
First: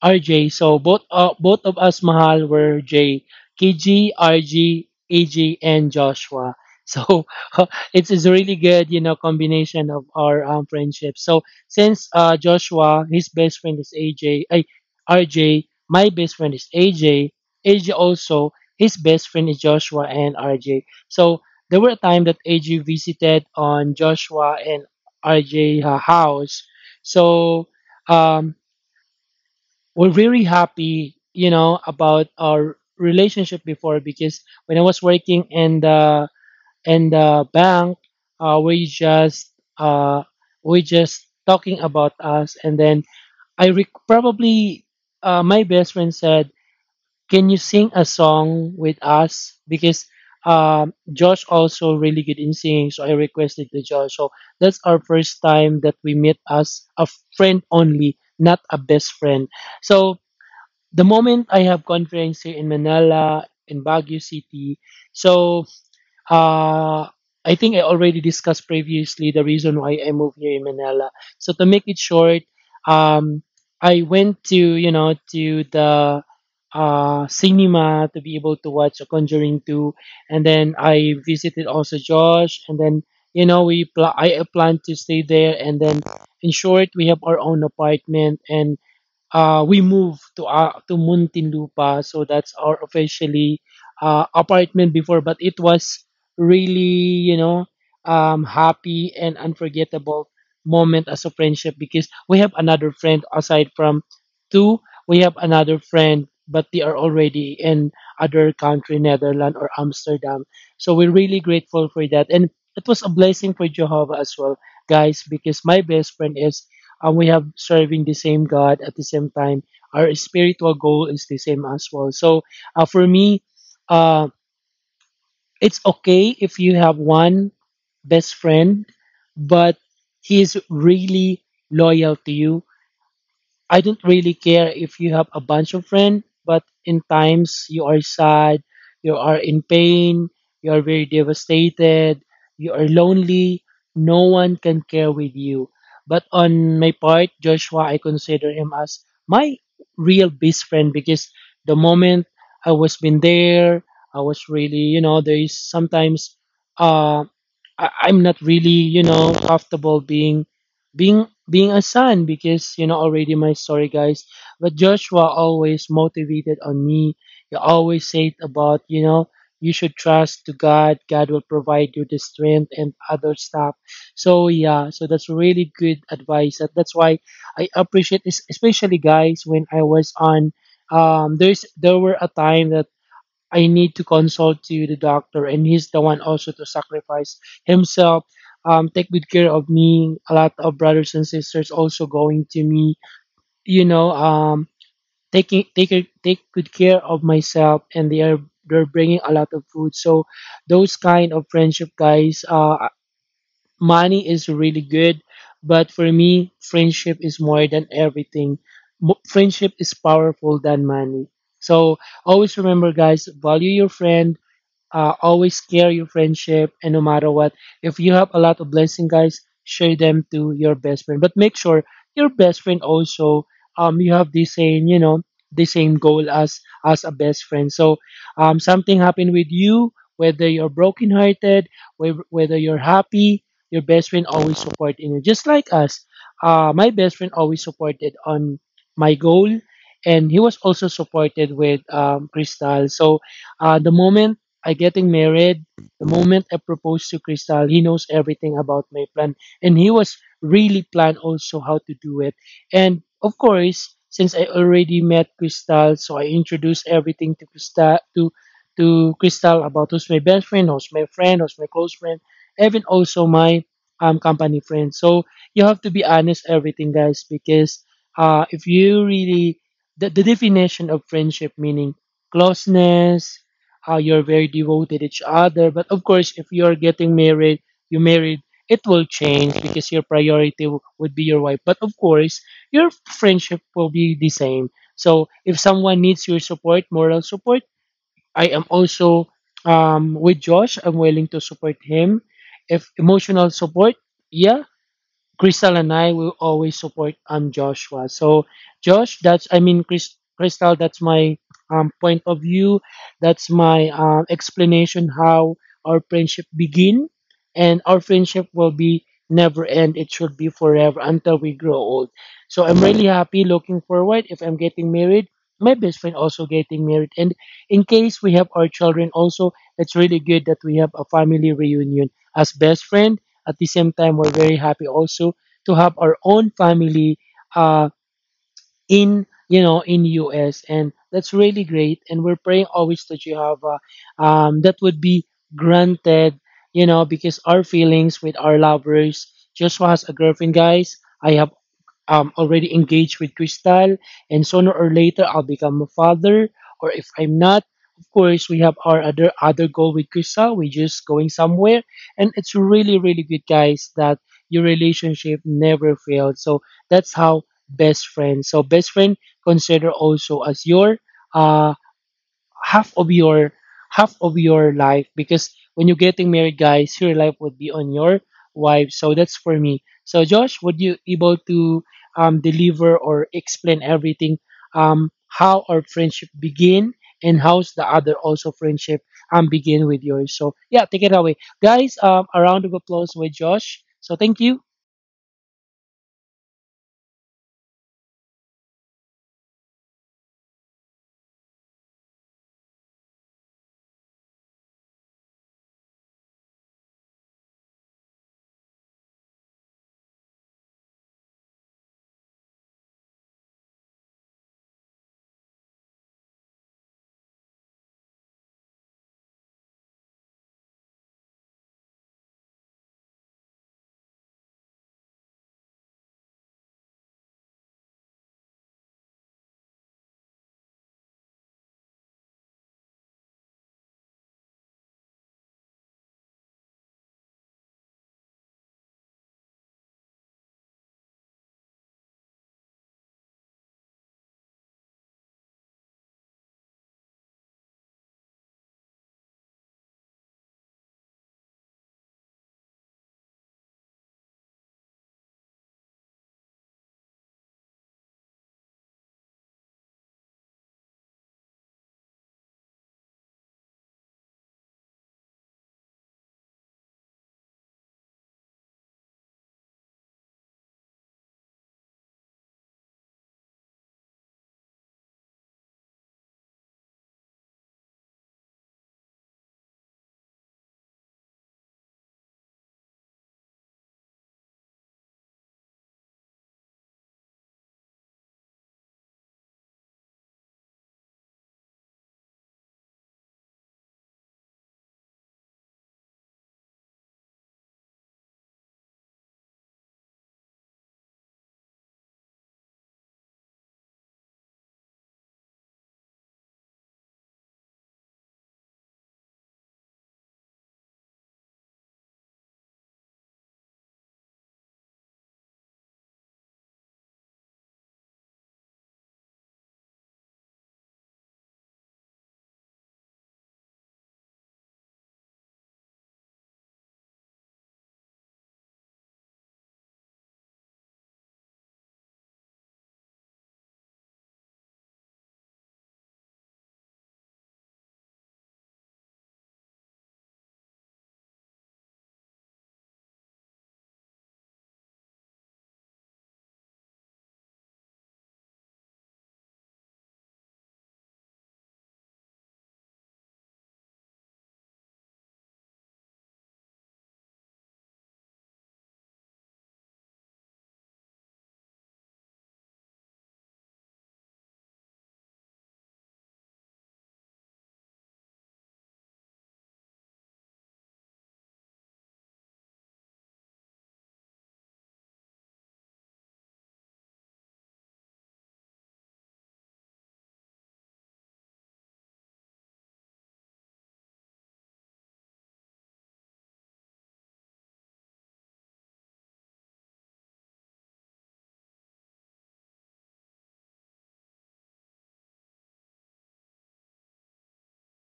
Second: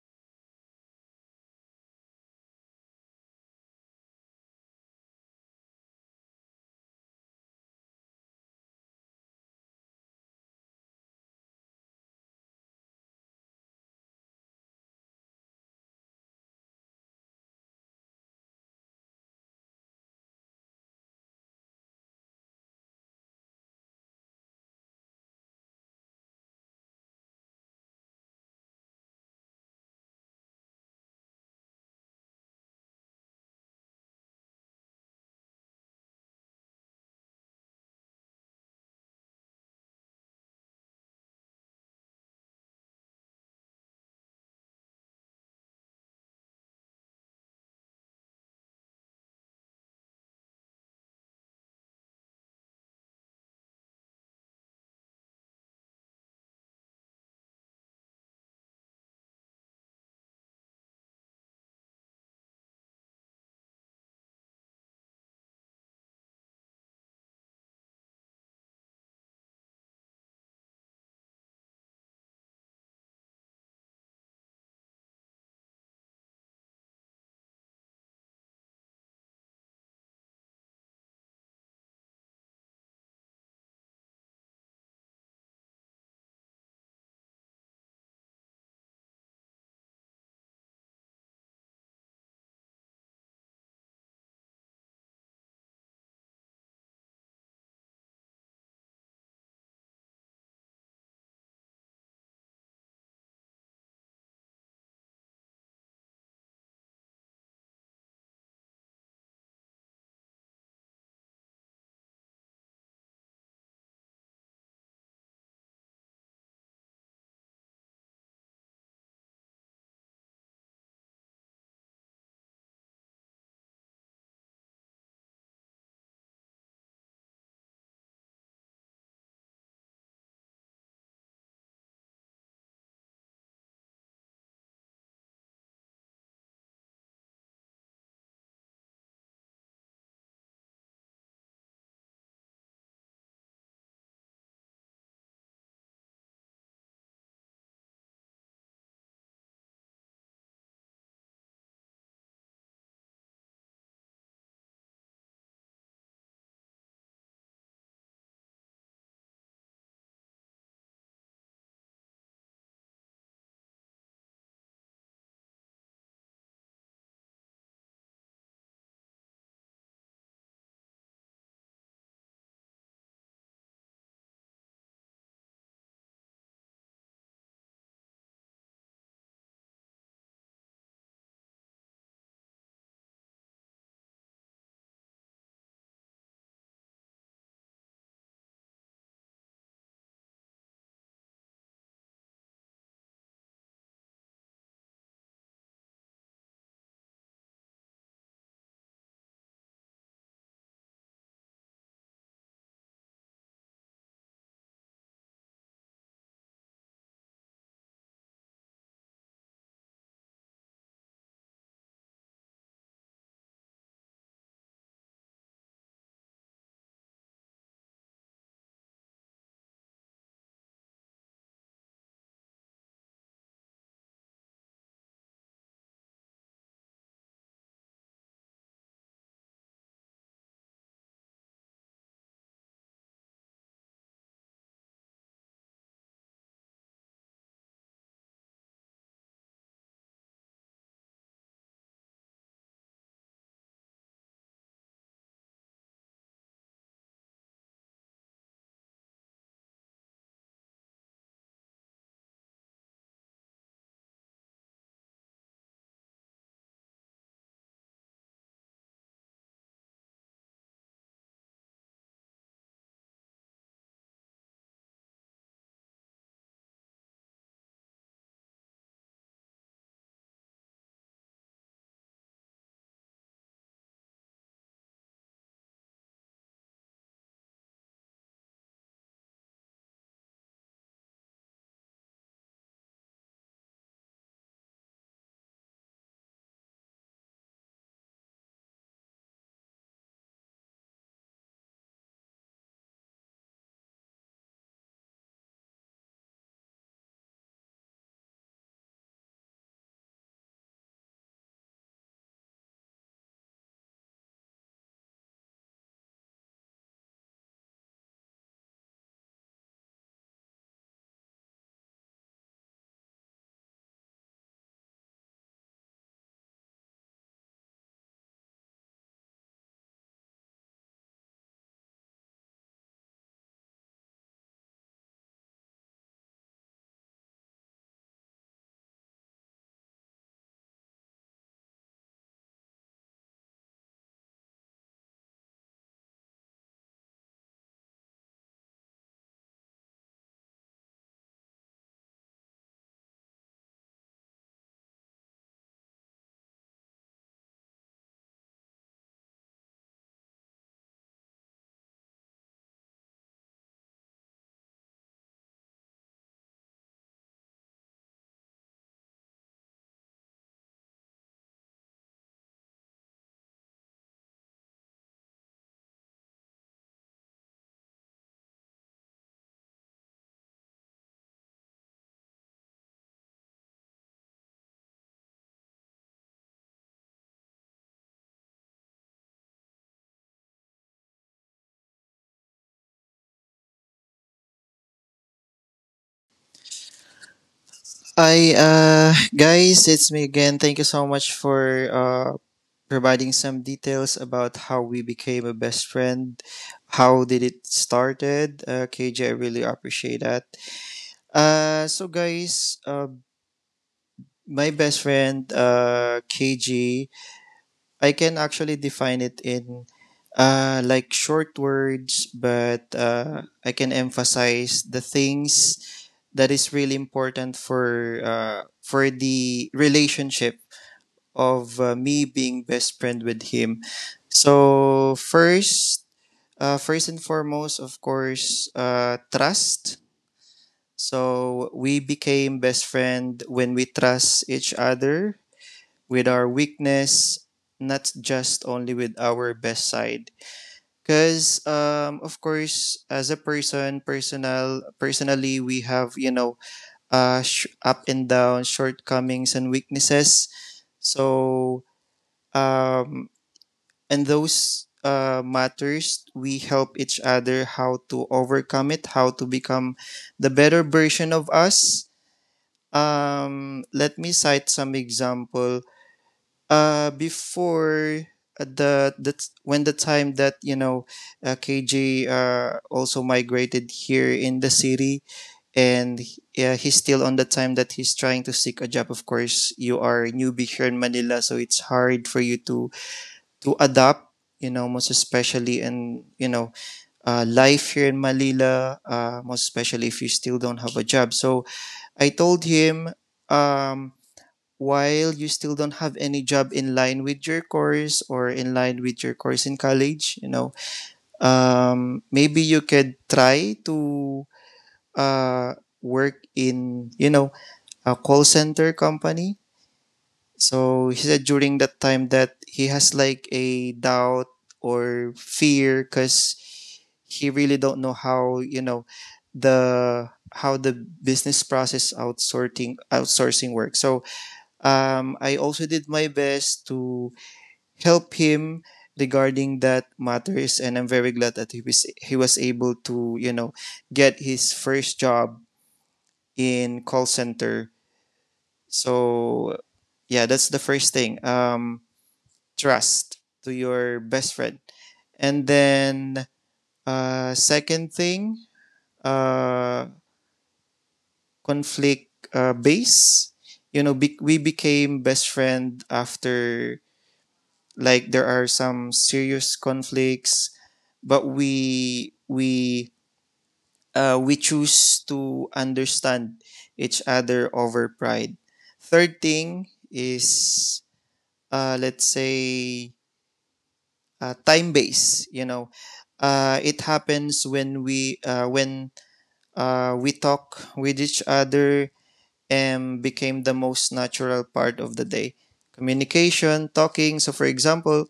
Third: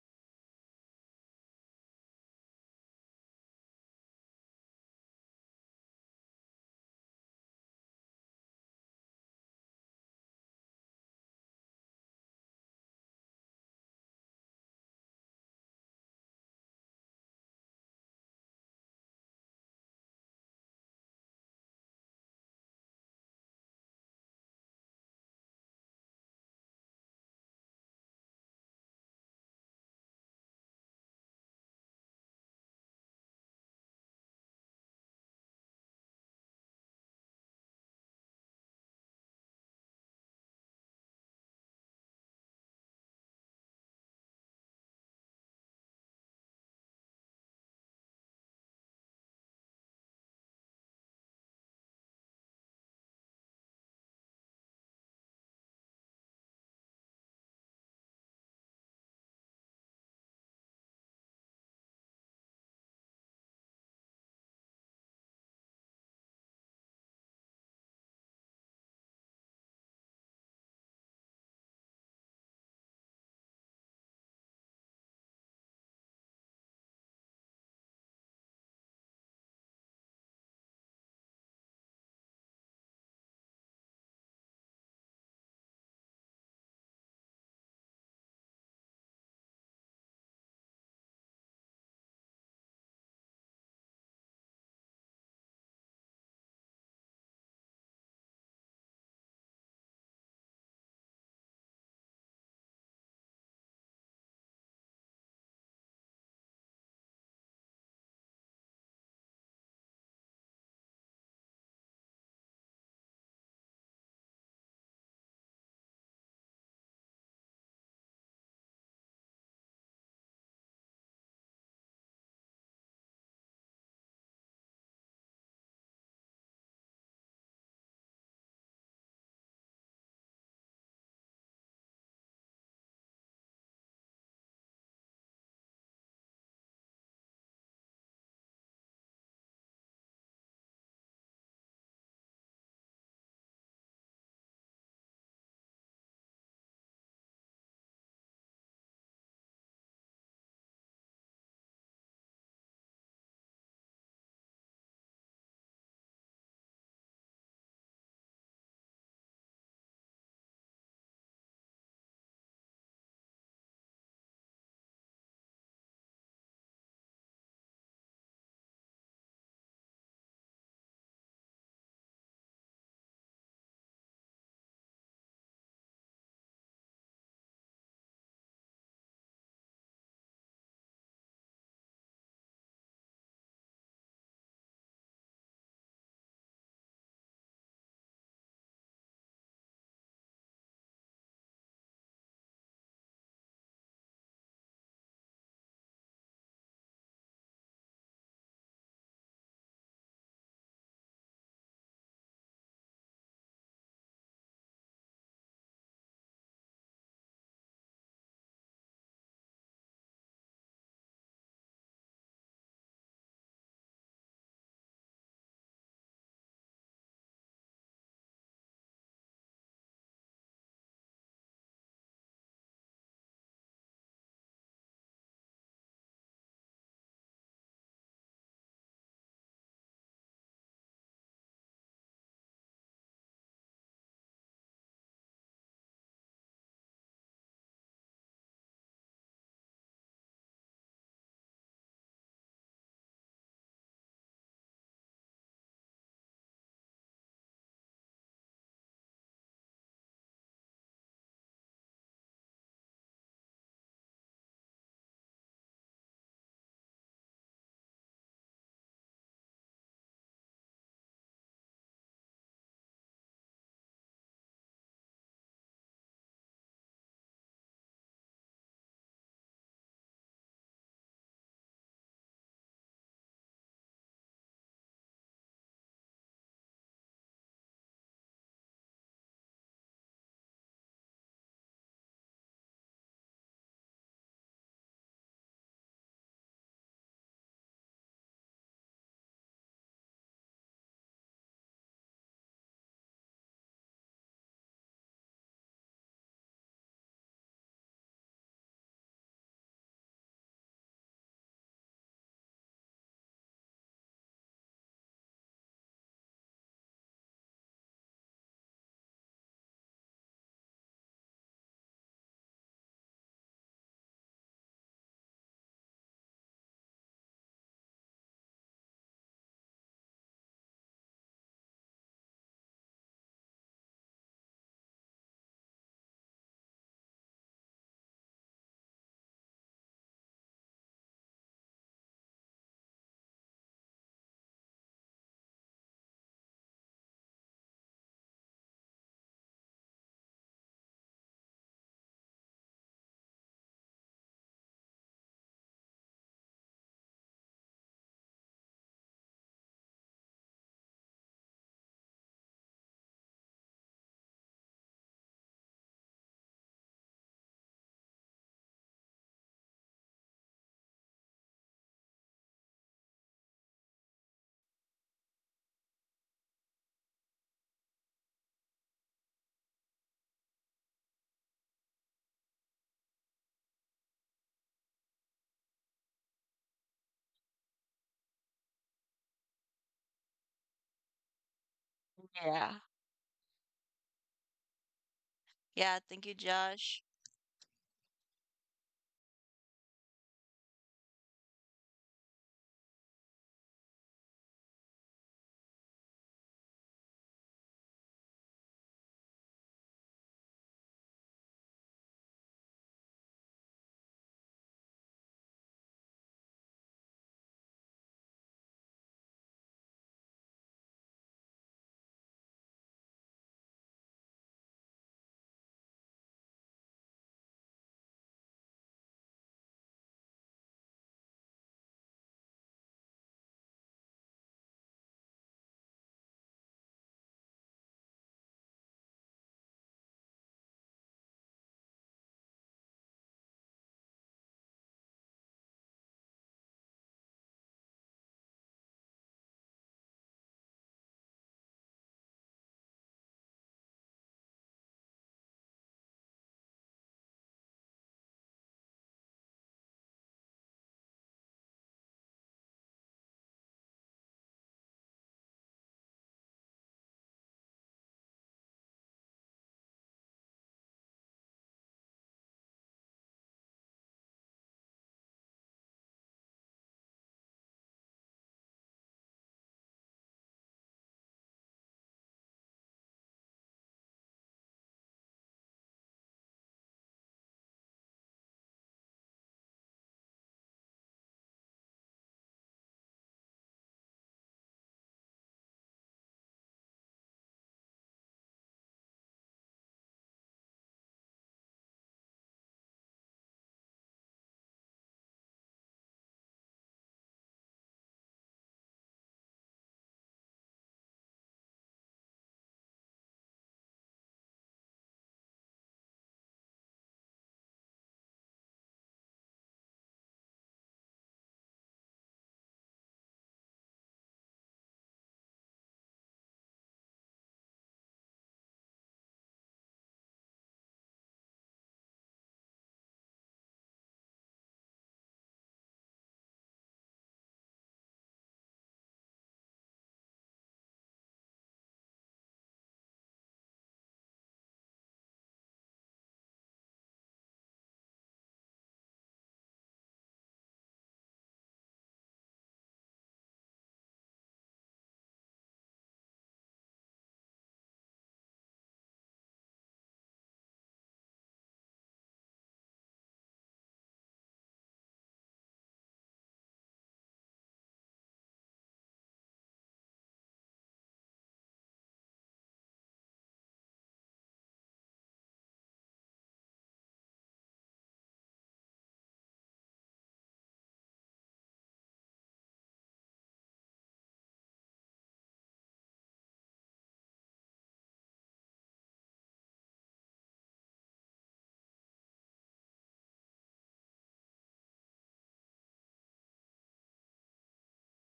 [SPEAKER 2] RJ. So both of us, Mahal, were J, KG, RG, AJ, and Joshua. So it's a really good, you know, combination of our friendship. So since Joshua, his best friend is RJ, my best friend is AJ, AJ also, his best friend is Joshua and RJ. So there were a time that AJ visited on Joshua and RJ house. So um, we're very happy, you know, about our relationship before because when I was working in the bank, uh, we just uh, we just talking about us, and then probably my best friend said, "Can you sing a song with us?" Because Josh also really good in singing, so I requested to Josh. So that's our first time that we met as a friend only, not a best friend. So the moment I have conference here in Manila, in Baguio City. So uh, I think I already discussed previously the reason why I moved here in Manila. So to make it short, um, I went to you know to the cinema to be able to watch A Conjuring 2, and then I visited also Josh, and then you know I plan to stay there, and then in short we have our own apartment and we moved to Muntinlupa, so that's our officially apartment before. But it was really, you know, happy and unforgettable moment as a friendship because we have another friend aside from two. We have another friend, but they are already in other country, Netherlands or Amsterdam. So we're really grateful for that, and it was a blessing for Jehovah as well, guys, because my best friend is and we have serving the same God at the same time. Our spiritual goal is the same as well. So for me, uh, it's okay if you have one best friend, but he is really loyal to you. I don't really care if you have a bunch of friends, but in times you are sad, you are in pain, you are very devastated, you are lonely, no one can care with you. But on my part, Joshua, I consider him as my real best friend because the moment I was been there, I was really, you know, there is sometimes uh, I'm not really, you know, comfortable being being a son because you know already my story guys. But Joshua always motivated on me. He always said about, you know, you should trust to God. God will provide you the strength and other stuff. So yeah, so that's really good advice. That's why I appreciate this especially guys when I was on there were a time that I need to consult to the doctor, and he's the one also to sacrifice himself, take good care of me. A lot of brothers and sisters also going to me, you know, take good care of myself, and they are they're bringing a lot of food. So those kind of friendship, guys, money is really good, but for me, friendship is more than everything. Friendship is powerful than money. So always remember, guys, value your friend, always care your friendship, and no matter what, if you have a lot of blessing, guys, share them to your best friend, but make sure your best friend also, you have the same, you know, the same goal as a best friend. So something happened with you, whether you're brokenhearted, whether you're happy, your best friend always supporting you just like us. My best friend always supported on my goal, and he was also supported with Crystal. So the moment I getting married. The moment I proposed to Crystal, he knows everything about my plan. And he was really plan also how to do it. And of course, since I already met Crystal, so I introduced everything to Crystal to Crystal about who's my best friend, who's my close friend, even also my company friend. So you have to be honest everything guys because if you really the definition of friendship meaning closeness, how you're very devoted each other. But of course, if you're getting married, you married, it will change because your priority would be your wife. But of course, your friendship will be the same. So if someone needs your support, moral support, I am also with Josh. I'm willing to support him. If emotional support, yeah, Crystal and I will always support Joshua. So Josh, that's I mean Chris, Crystal, that's my point of view. That's my explanation how our friendship begin, and our friendship will be never end. It should be forever until we grow old. So I'm really happy, looking forward. If I'm getting married, my best friend also getting married, and in case we have our children also, it's really good that we have a family reunion as best friend. At the same time, we're very happy also to have our own family uh, in you know in US, and that's really great. And we're praying always that you have that would be granted, you know, because our feelings with our lovers. Joshua has a girlfriend, guys. I have already engaged with Crystal, and sooner or later I'll become a father. Or if I'm not, of course, we have our other goal with Crystal. We're just going somewhere, and it's really, really good, guys, that your relationship never failed. So that's how best friend. So best friend consider also as your um half of your half of your life because when you're getting married, guys, your life would be on your wife. So that's for me. So Josh, would you able to deliver or explain everything, how our friendship begin and how's the other also friendship begin with yours. So yeah, take it away, guys. A
[SPEAKER 1] Yeah.
[SPEAKER 2] round of applause with Josh. So thank you.
[SPEAKER 1] Yeah, thank you, Josh.
[SPEAKER 3] I guys, it's me again. Thank you so much for providing some details about how we became a best friend. How did it started? KJ, I really appreciate that. So guys, my best friend KG, I can actually define it in like short words, but I can emphasize the things that is really important for the relationship of me being best friend with him. So first, first and foremost, of course, trust. So we became best friend when we trust each other with our weakness, not just only with our best side. Because of course, as a person, personal, personally, we have you know, up and down, shortcomings and weaknesses. So um, and those matters, we help each other how to overcome it, how to become the better version of us. Let me cite some example. Before the That's when the time that you know KJ also migrated here in the city, and yeah, he's still on the time that he's trying to seek a job. Of course, you are a newbie here in Manila, so it's hard for you to adapt. You know, most especially in you know life here in Manila, most especially if you still don't have a job. So I told him, um, while you still don't have any job in line with your course in college, you know, maybe you could try to uh, work in, you know, a call center company. So he said during that time that he has like a doubt or fear because he really don't know how, you know, the how the business process outsourcing works. So I also did my best to help him regarding that matters, and I'm very glad that he was able to, you know, get his first job in call center. So yeah, that's the first thing. Trust to your best friend, and then second thing, uh, conflict base. You know, we became best friend after like there are some serious conflicts, but we choose to understand each other over pride. Third thing is let's say time base, you know. It happens when we talk with each other and became the most natural part of the day, communication, talking. So for example,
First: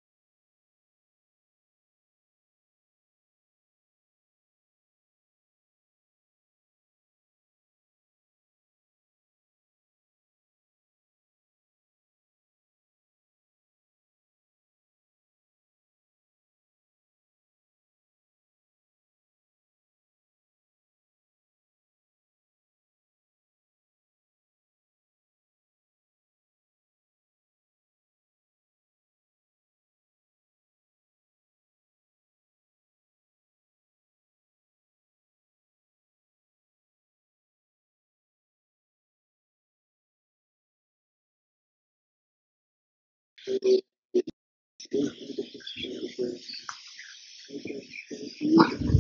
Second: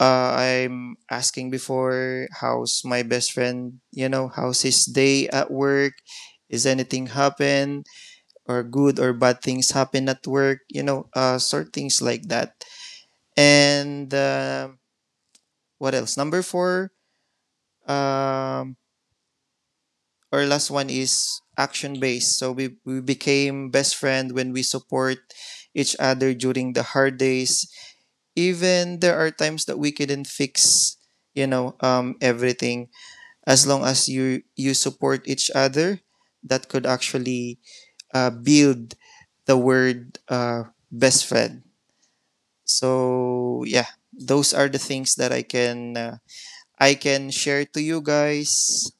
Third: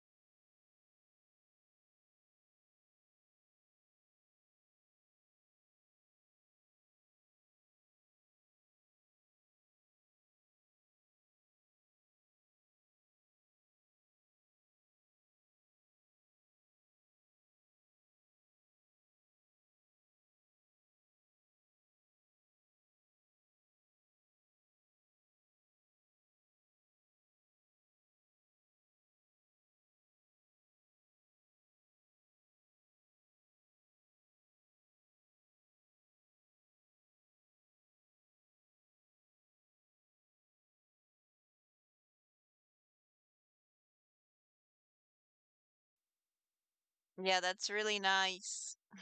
[SPEAKER 3] I'm asking before how's my best friend, you know, how's his day at work? Is anything happen or good or bad things happen at work? You know, sort things like that. And what else? Number four, um, our last one is action based. So we became best friend when we support each other during the hard days. Even there are times that we couldn't fix, you know, everything. As long as you support each other, that could actually build the word best friend. So yeah, those are the things that I can I can
[SPEAKER 1] Yeah,
[SPEAKER 3] share
[SPEAKER 1] that's
[SPEAKER 3] to
[SPEAKER 1] really
[SPEAKER 3] you
[SPEAKER 1] nice.
[SPEAKER 3] guys.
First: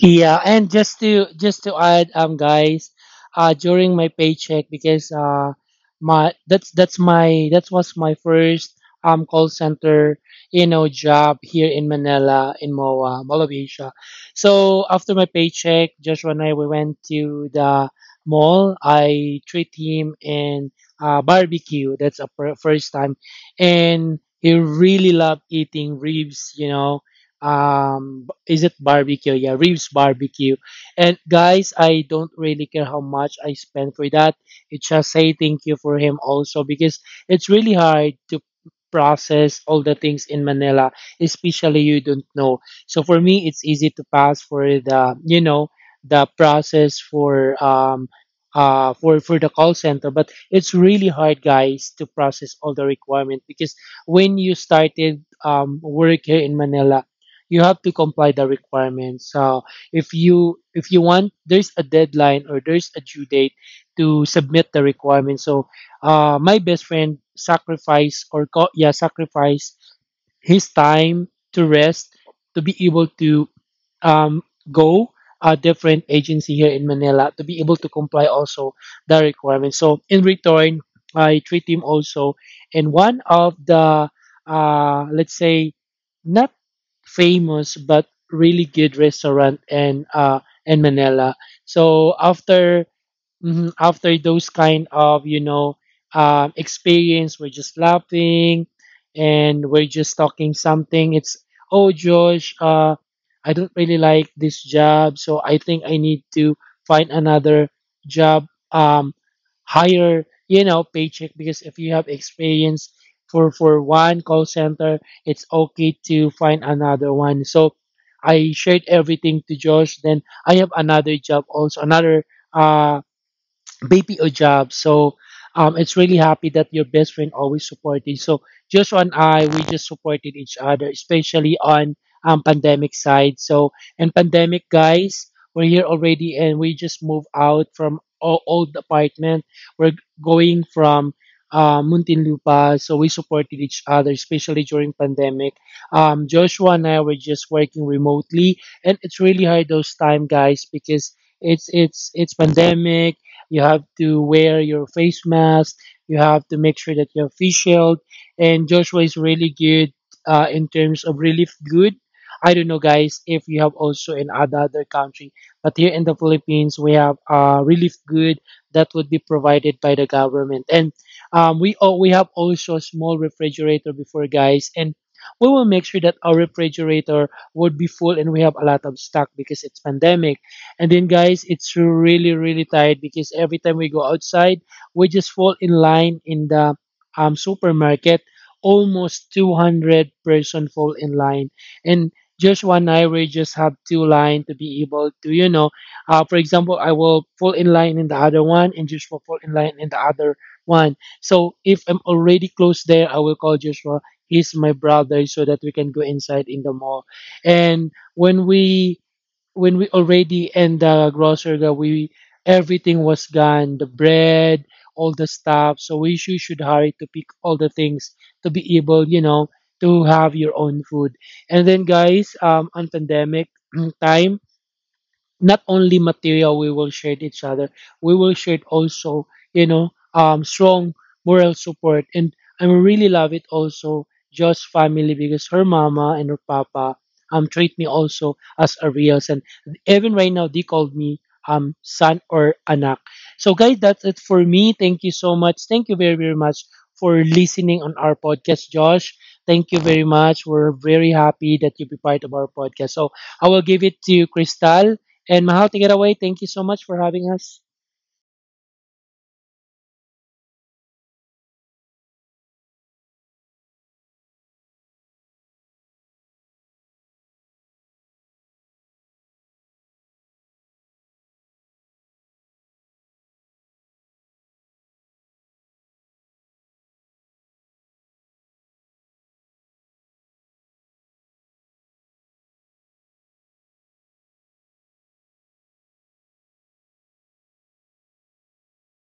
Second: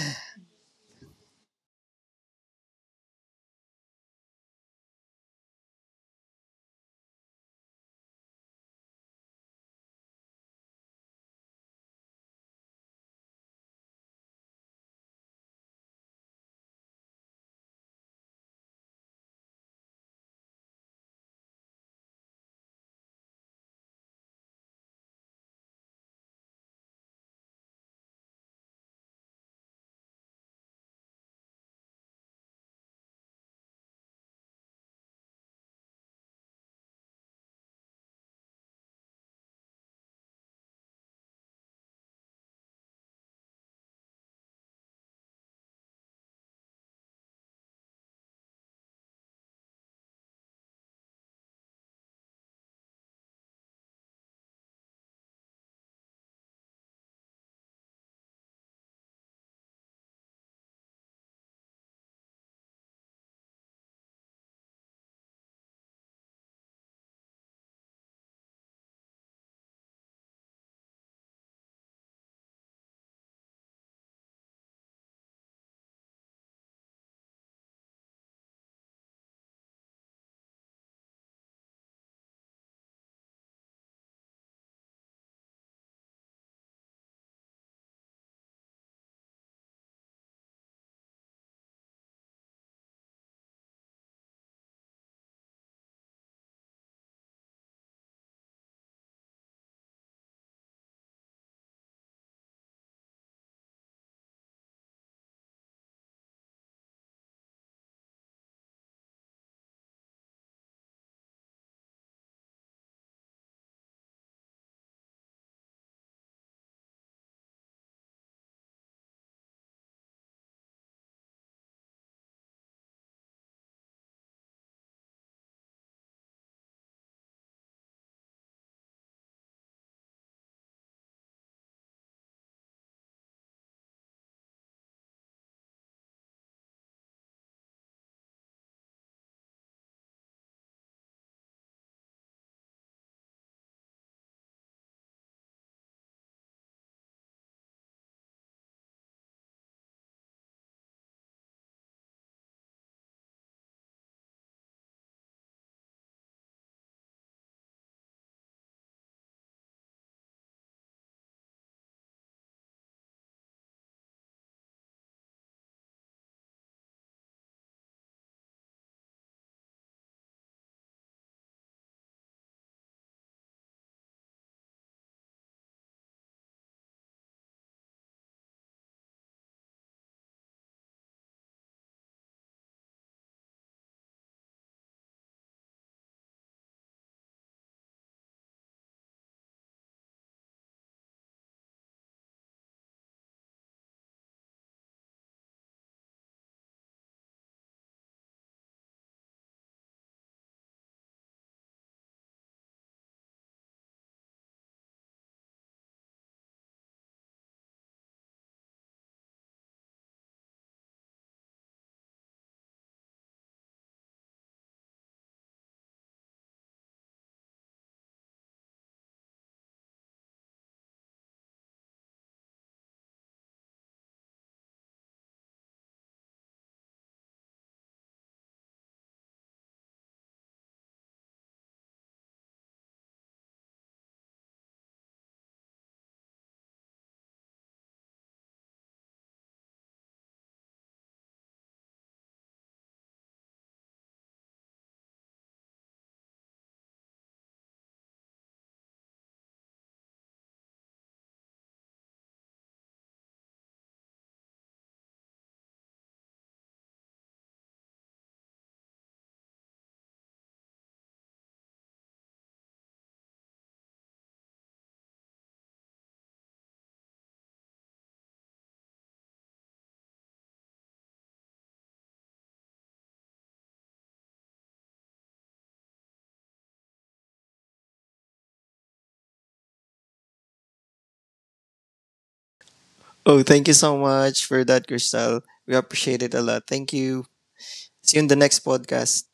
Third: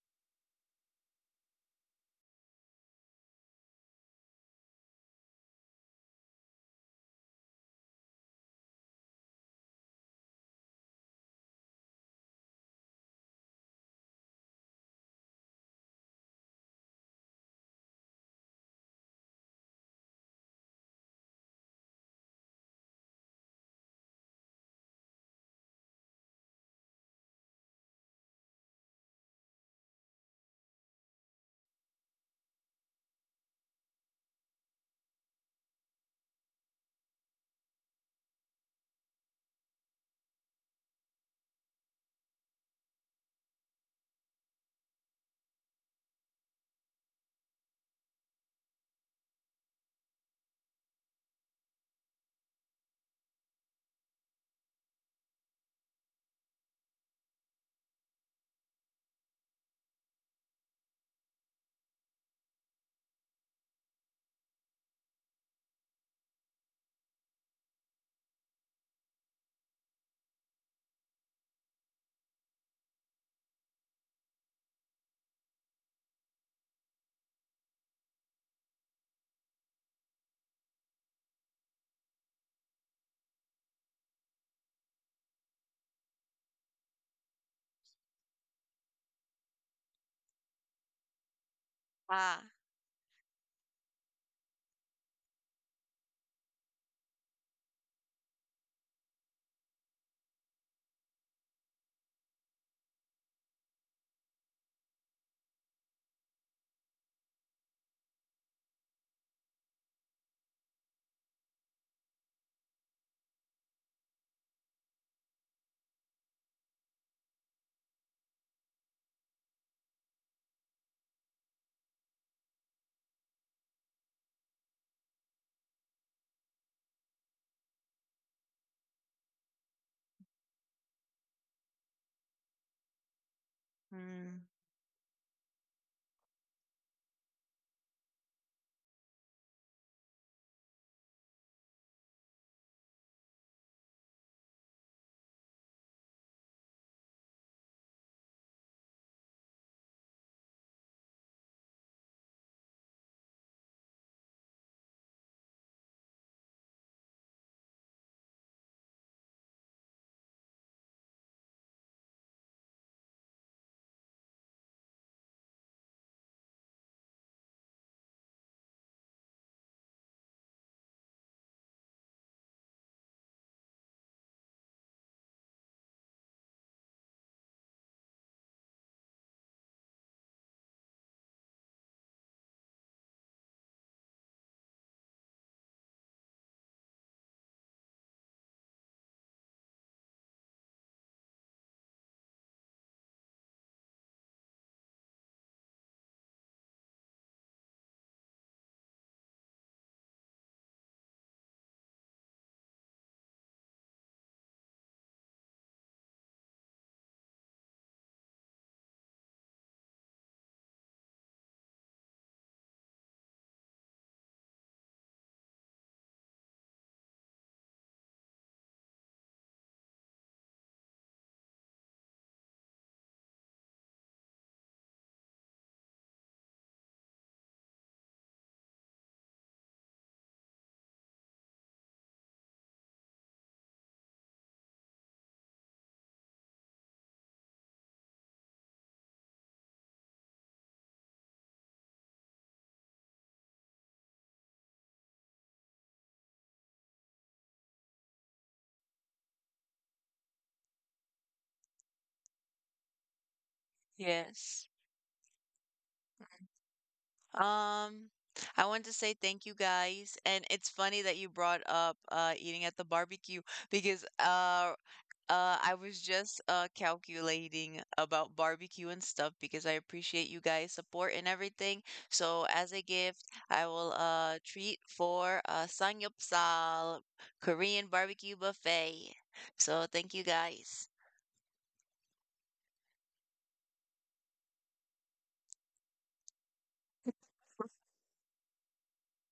[SPEAKER 2] Yeah, and just to add, guys, during my paycheck because my that's my that was my first call center, you know, job here in Manila in MOA Mall of Asia. So after my paycheck, Joshua and I we went to the mall. I treat him in barbecue. First time, and he really loved eating ribs. You know, is it barbecue, yeah, reeves barbecue, and guys, I don't really care how much I spend for that. It's just say thank you for him also because it's really hard to process all the things in Manila, especially you don't know. So for me, it's easy to pass for the, you know, the process for for the call center, but it's really hard, guys, to process all the requirement because when you started, work here in Manila, you have to comply the requirements. So if you want, there's a deadline or there's a due date to submit the requirements. So my best friend sacrificed or co- yeah sacrificed his time to rest to be able to um, go a different agency here in Manila to be able to comply also the requirements. So in return, I treat him also in one of the, let's say, not famous but really good restaurant in Manila. So
[SPEAKER 1] Ah,
[SPEAKER 2] after after those kind of, you know, experience, we're just laughing and we're just talking something. It's oh Josh, I don't really like this job, so I think I need to find another job, um, higher, you know, paycheck, because if you have experience for one call center, it's okay to find another one. So I shared everything to Josh. Then I have another job also another. Baby or job. So it's really happy that your best friend always supported. So Joshua and I, we just supported each other, especially on pandemic side. So and
[SPEAKER 1] mm,
[SPEAKER 2] pandemic guys, we're here already, and we just moved out from our old apartment. We're going from Muntinlupa, so we supported each other, especially during pandemic. Joshua and I were just working remotely, and it's really hard those time, guys, because it's it's pandemic. You have to wear your face mask. You have to make sure that you have face shield. And Joshua is really good in terms of relief good. I don't know, guys, if you have also in other country, but here in the Philippines we have relief good that would be provided by the government, and we have also a small refrigerator before, guys, and we will make sure that our refrigerator would be full and we have a lot of stock because it's pandemic. And then, guys, it's really, really tired because every time we go outside, we just fall in line in the supermarket. Almost 200-person fall in line. And Joshua and I, we just have two line to be able to, you know, for example, I will fall in line in the other one and Joshua fall in line in the other one. So if I'm already close there, I will call Joshua. He's my brother so that we can go inside in the mall. And when we already in the grocery that we everything was gone, the bread, all the stuff, so we should hurry to pick all the things to be able, you know, to have your own food. And then guys, on pandemic time, not only material we will share each other, we will share also, you know, strong moral support. And I really love it also Jo's family because her mama and her papa treat me also as a real son. Even right now they called me son or anak. So guys, that's it for me. Thank you so much. Thank you very very much for listening on our podcast. Josh, thank you very much. We're very happy that you be part of our podcast. So I will give it to you,
[SPEAKER 1] yes.
[SPEAKER 2] Crystal. And Mahal, take it away. Thank you so much for having us.
[SPEAKER 1] Um, I want to say thank you guys, and it's funny that you brought up eating at the barbecue because I was just calculating about barbecue and stuff because I appreciate you guys' support and everything. So as a gift, I will treat for Sangyupsal Korean barbecue buffet. So thank you guys.
[SPEAKER 3] Oh, thank you so much for that, Crystal. We appreciate it a lot. Thank you. See you in the next podcast.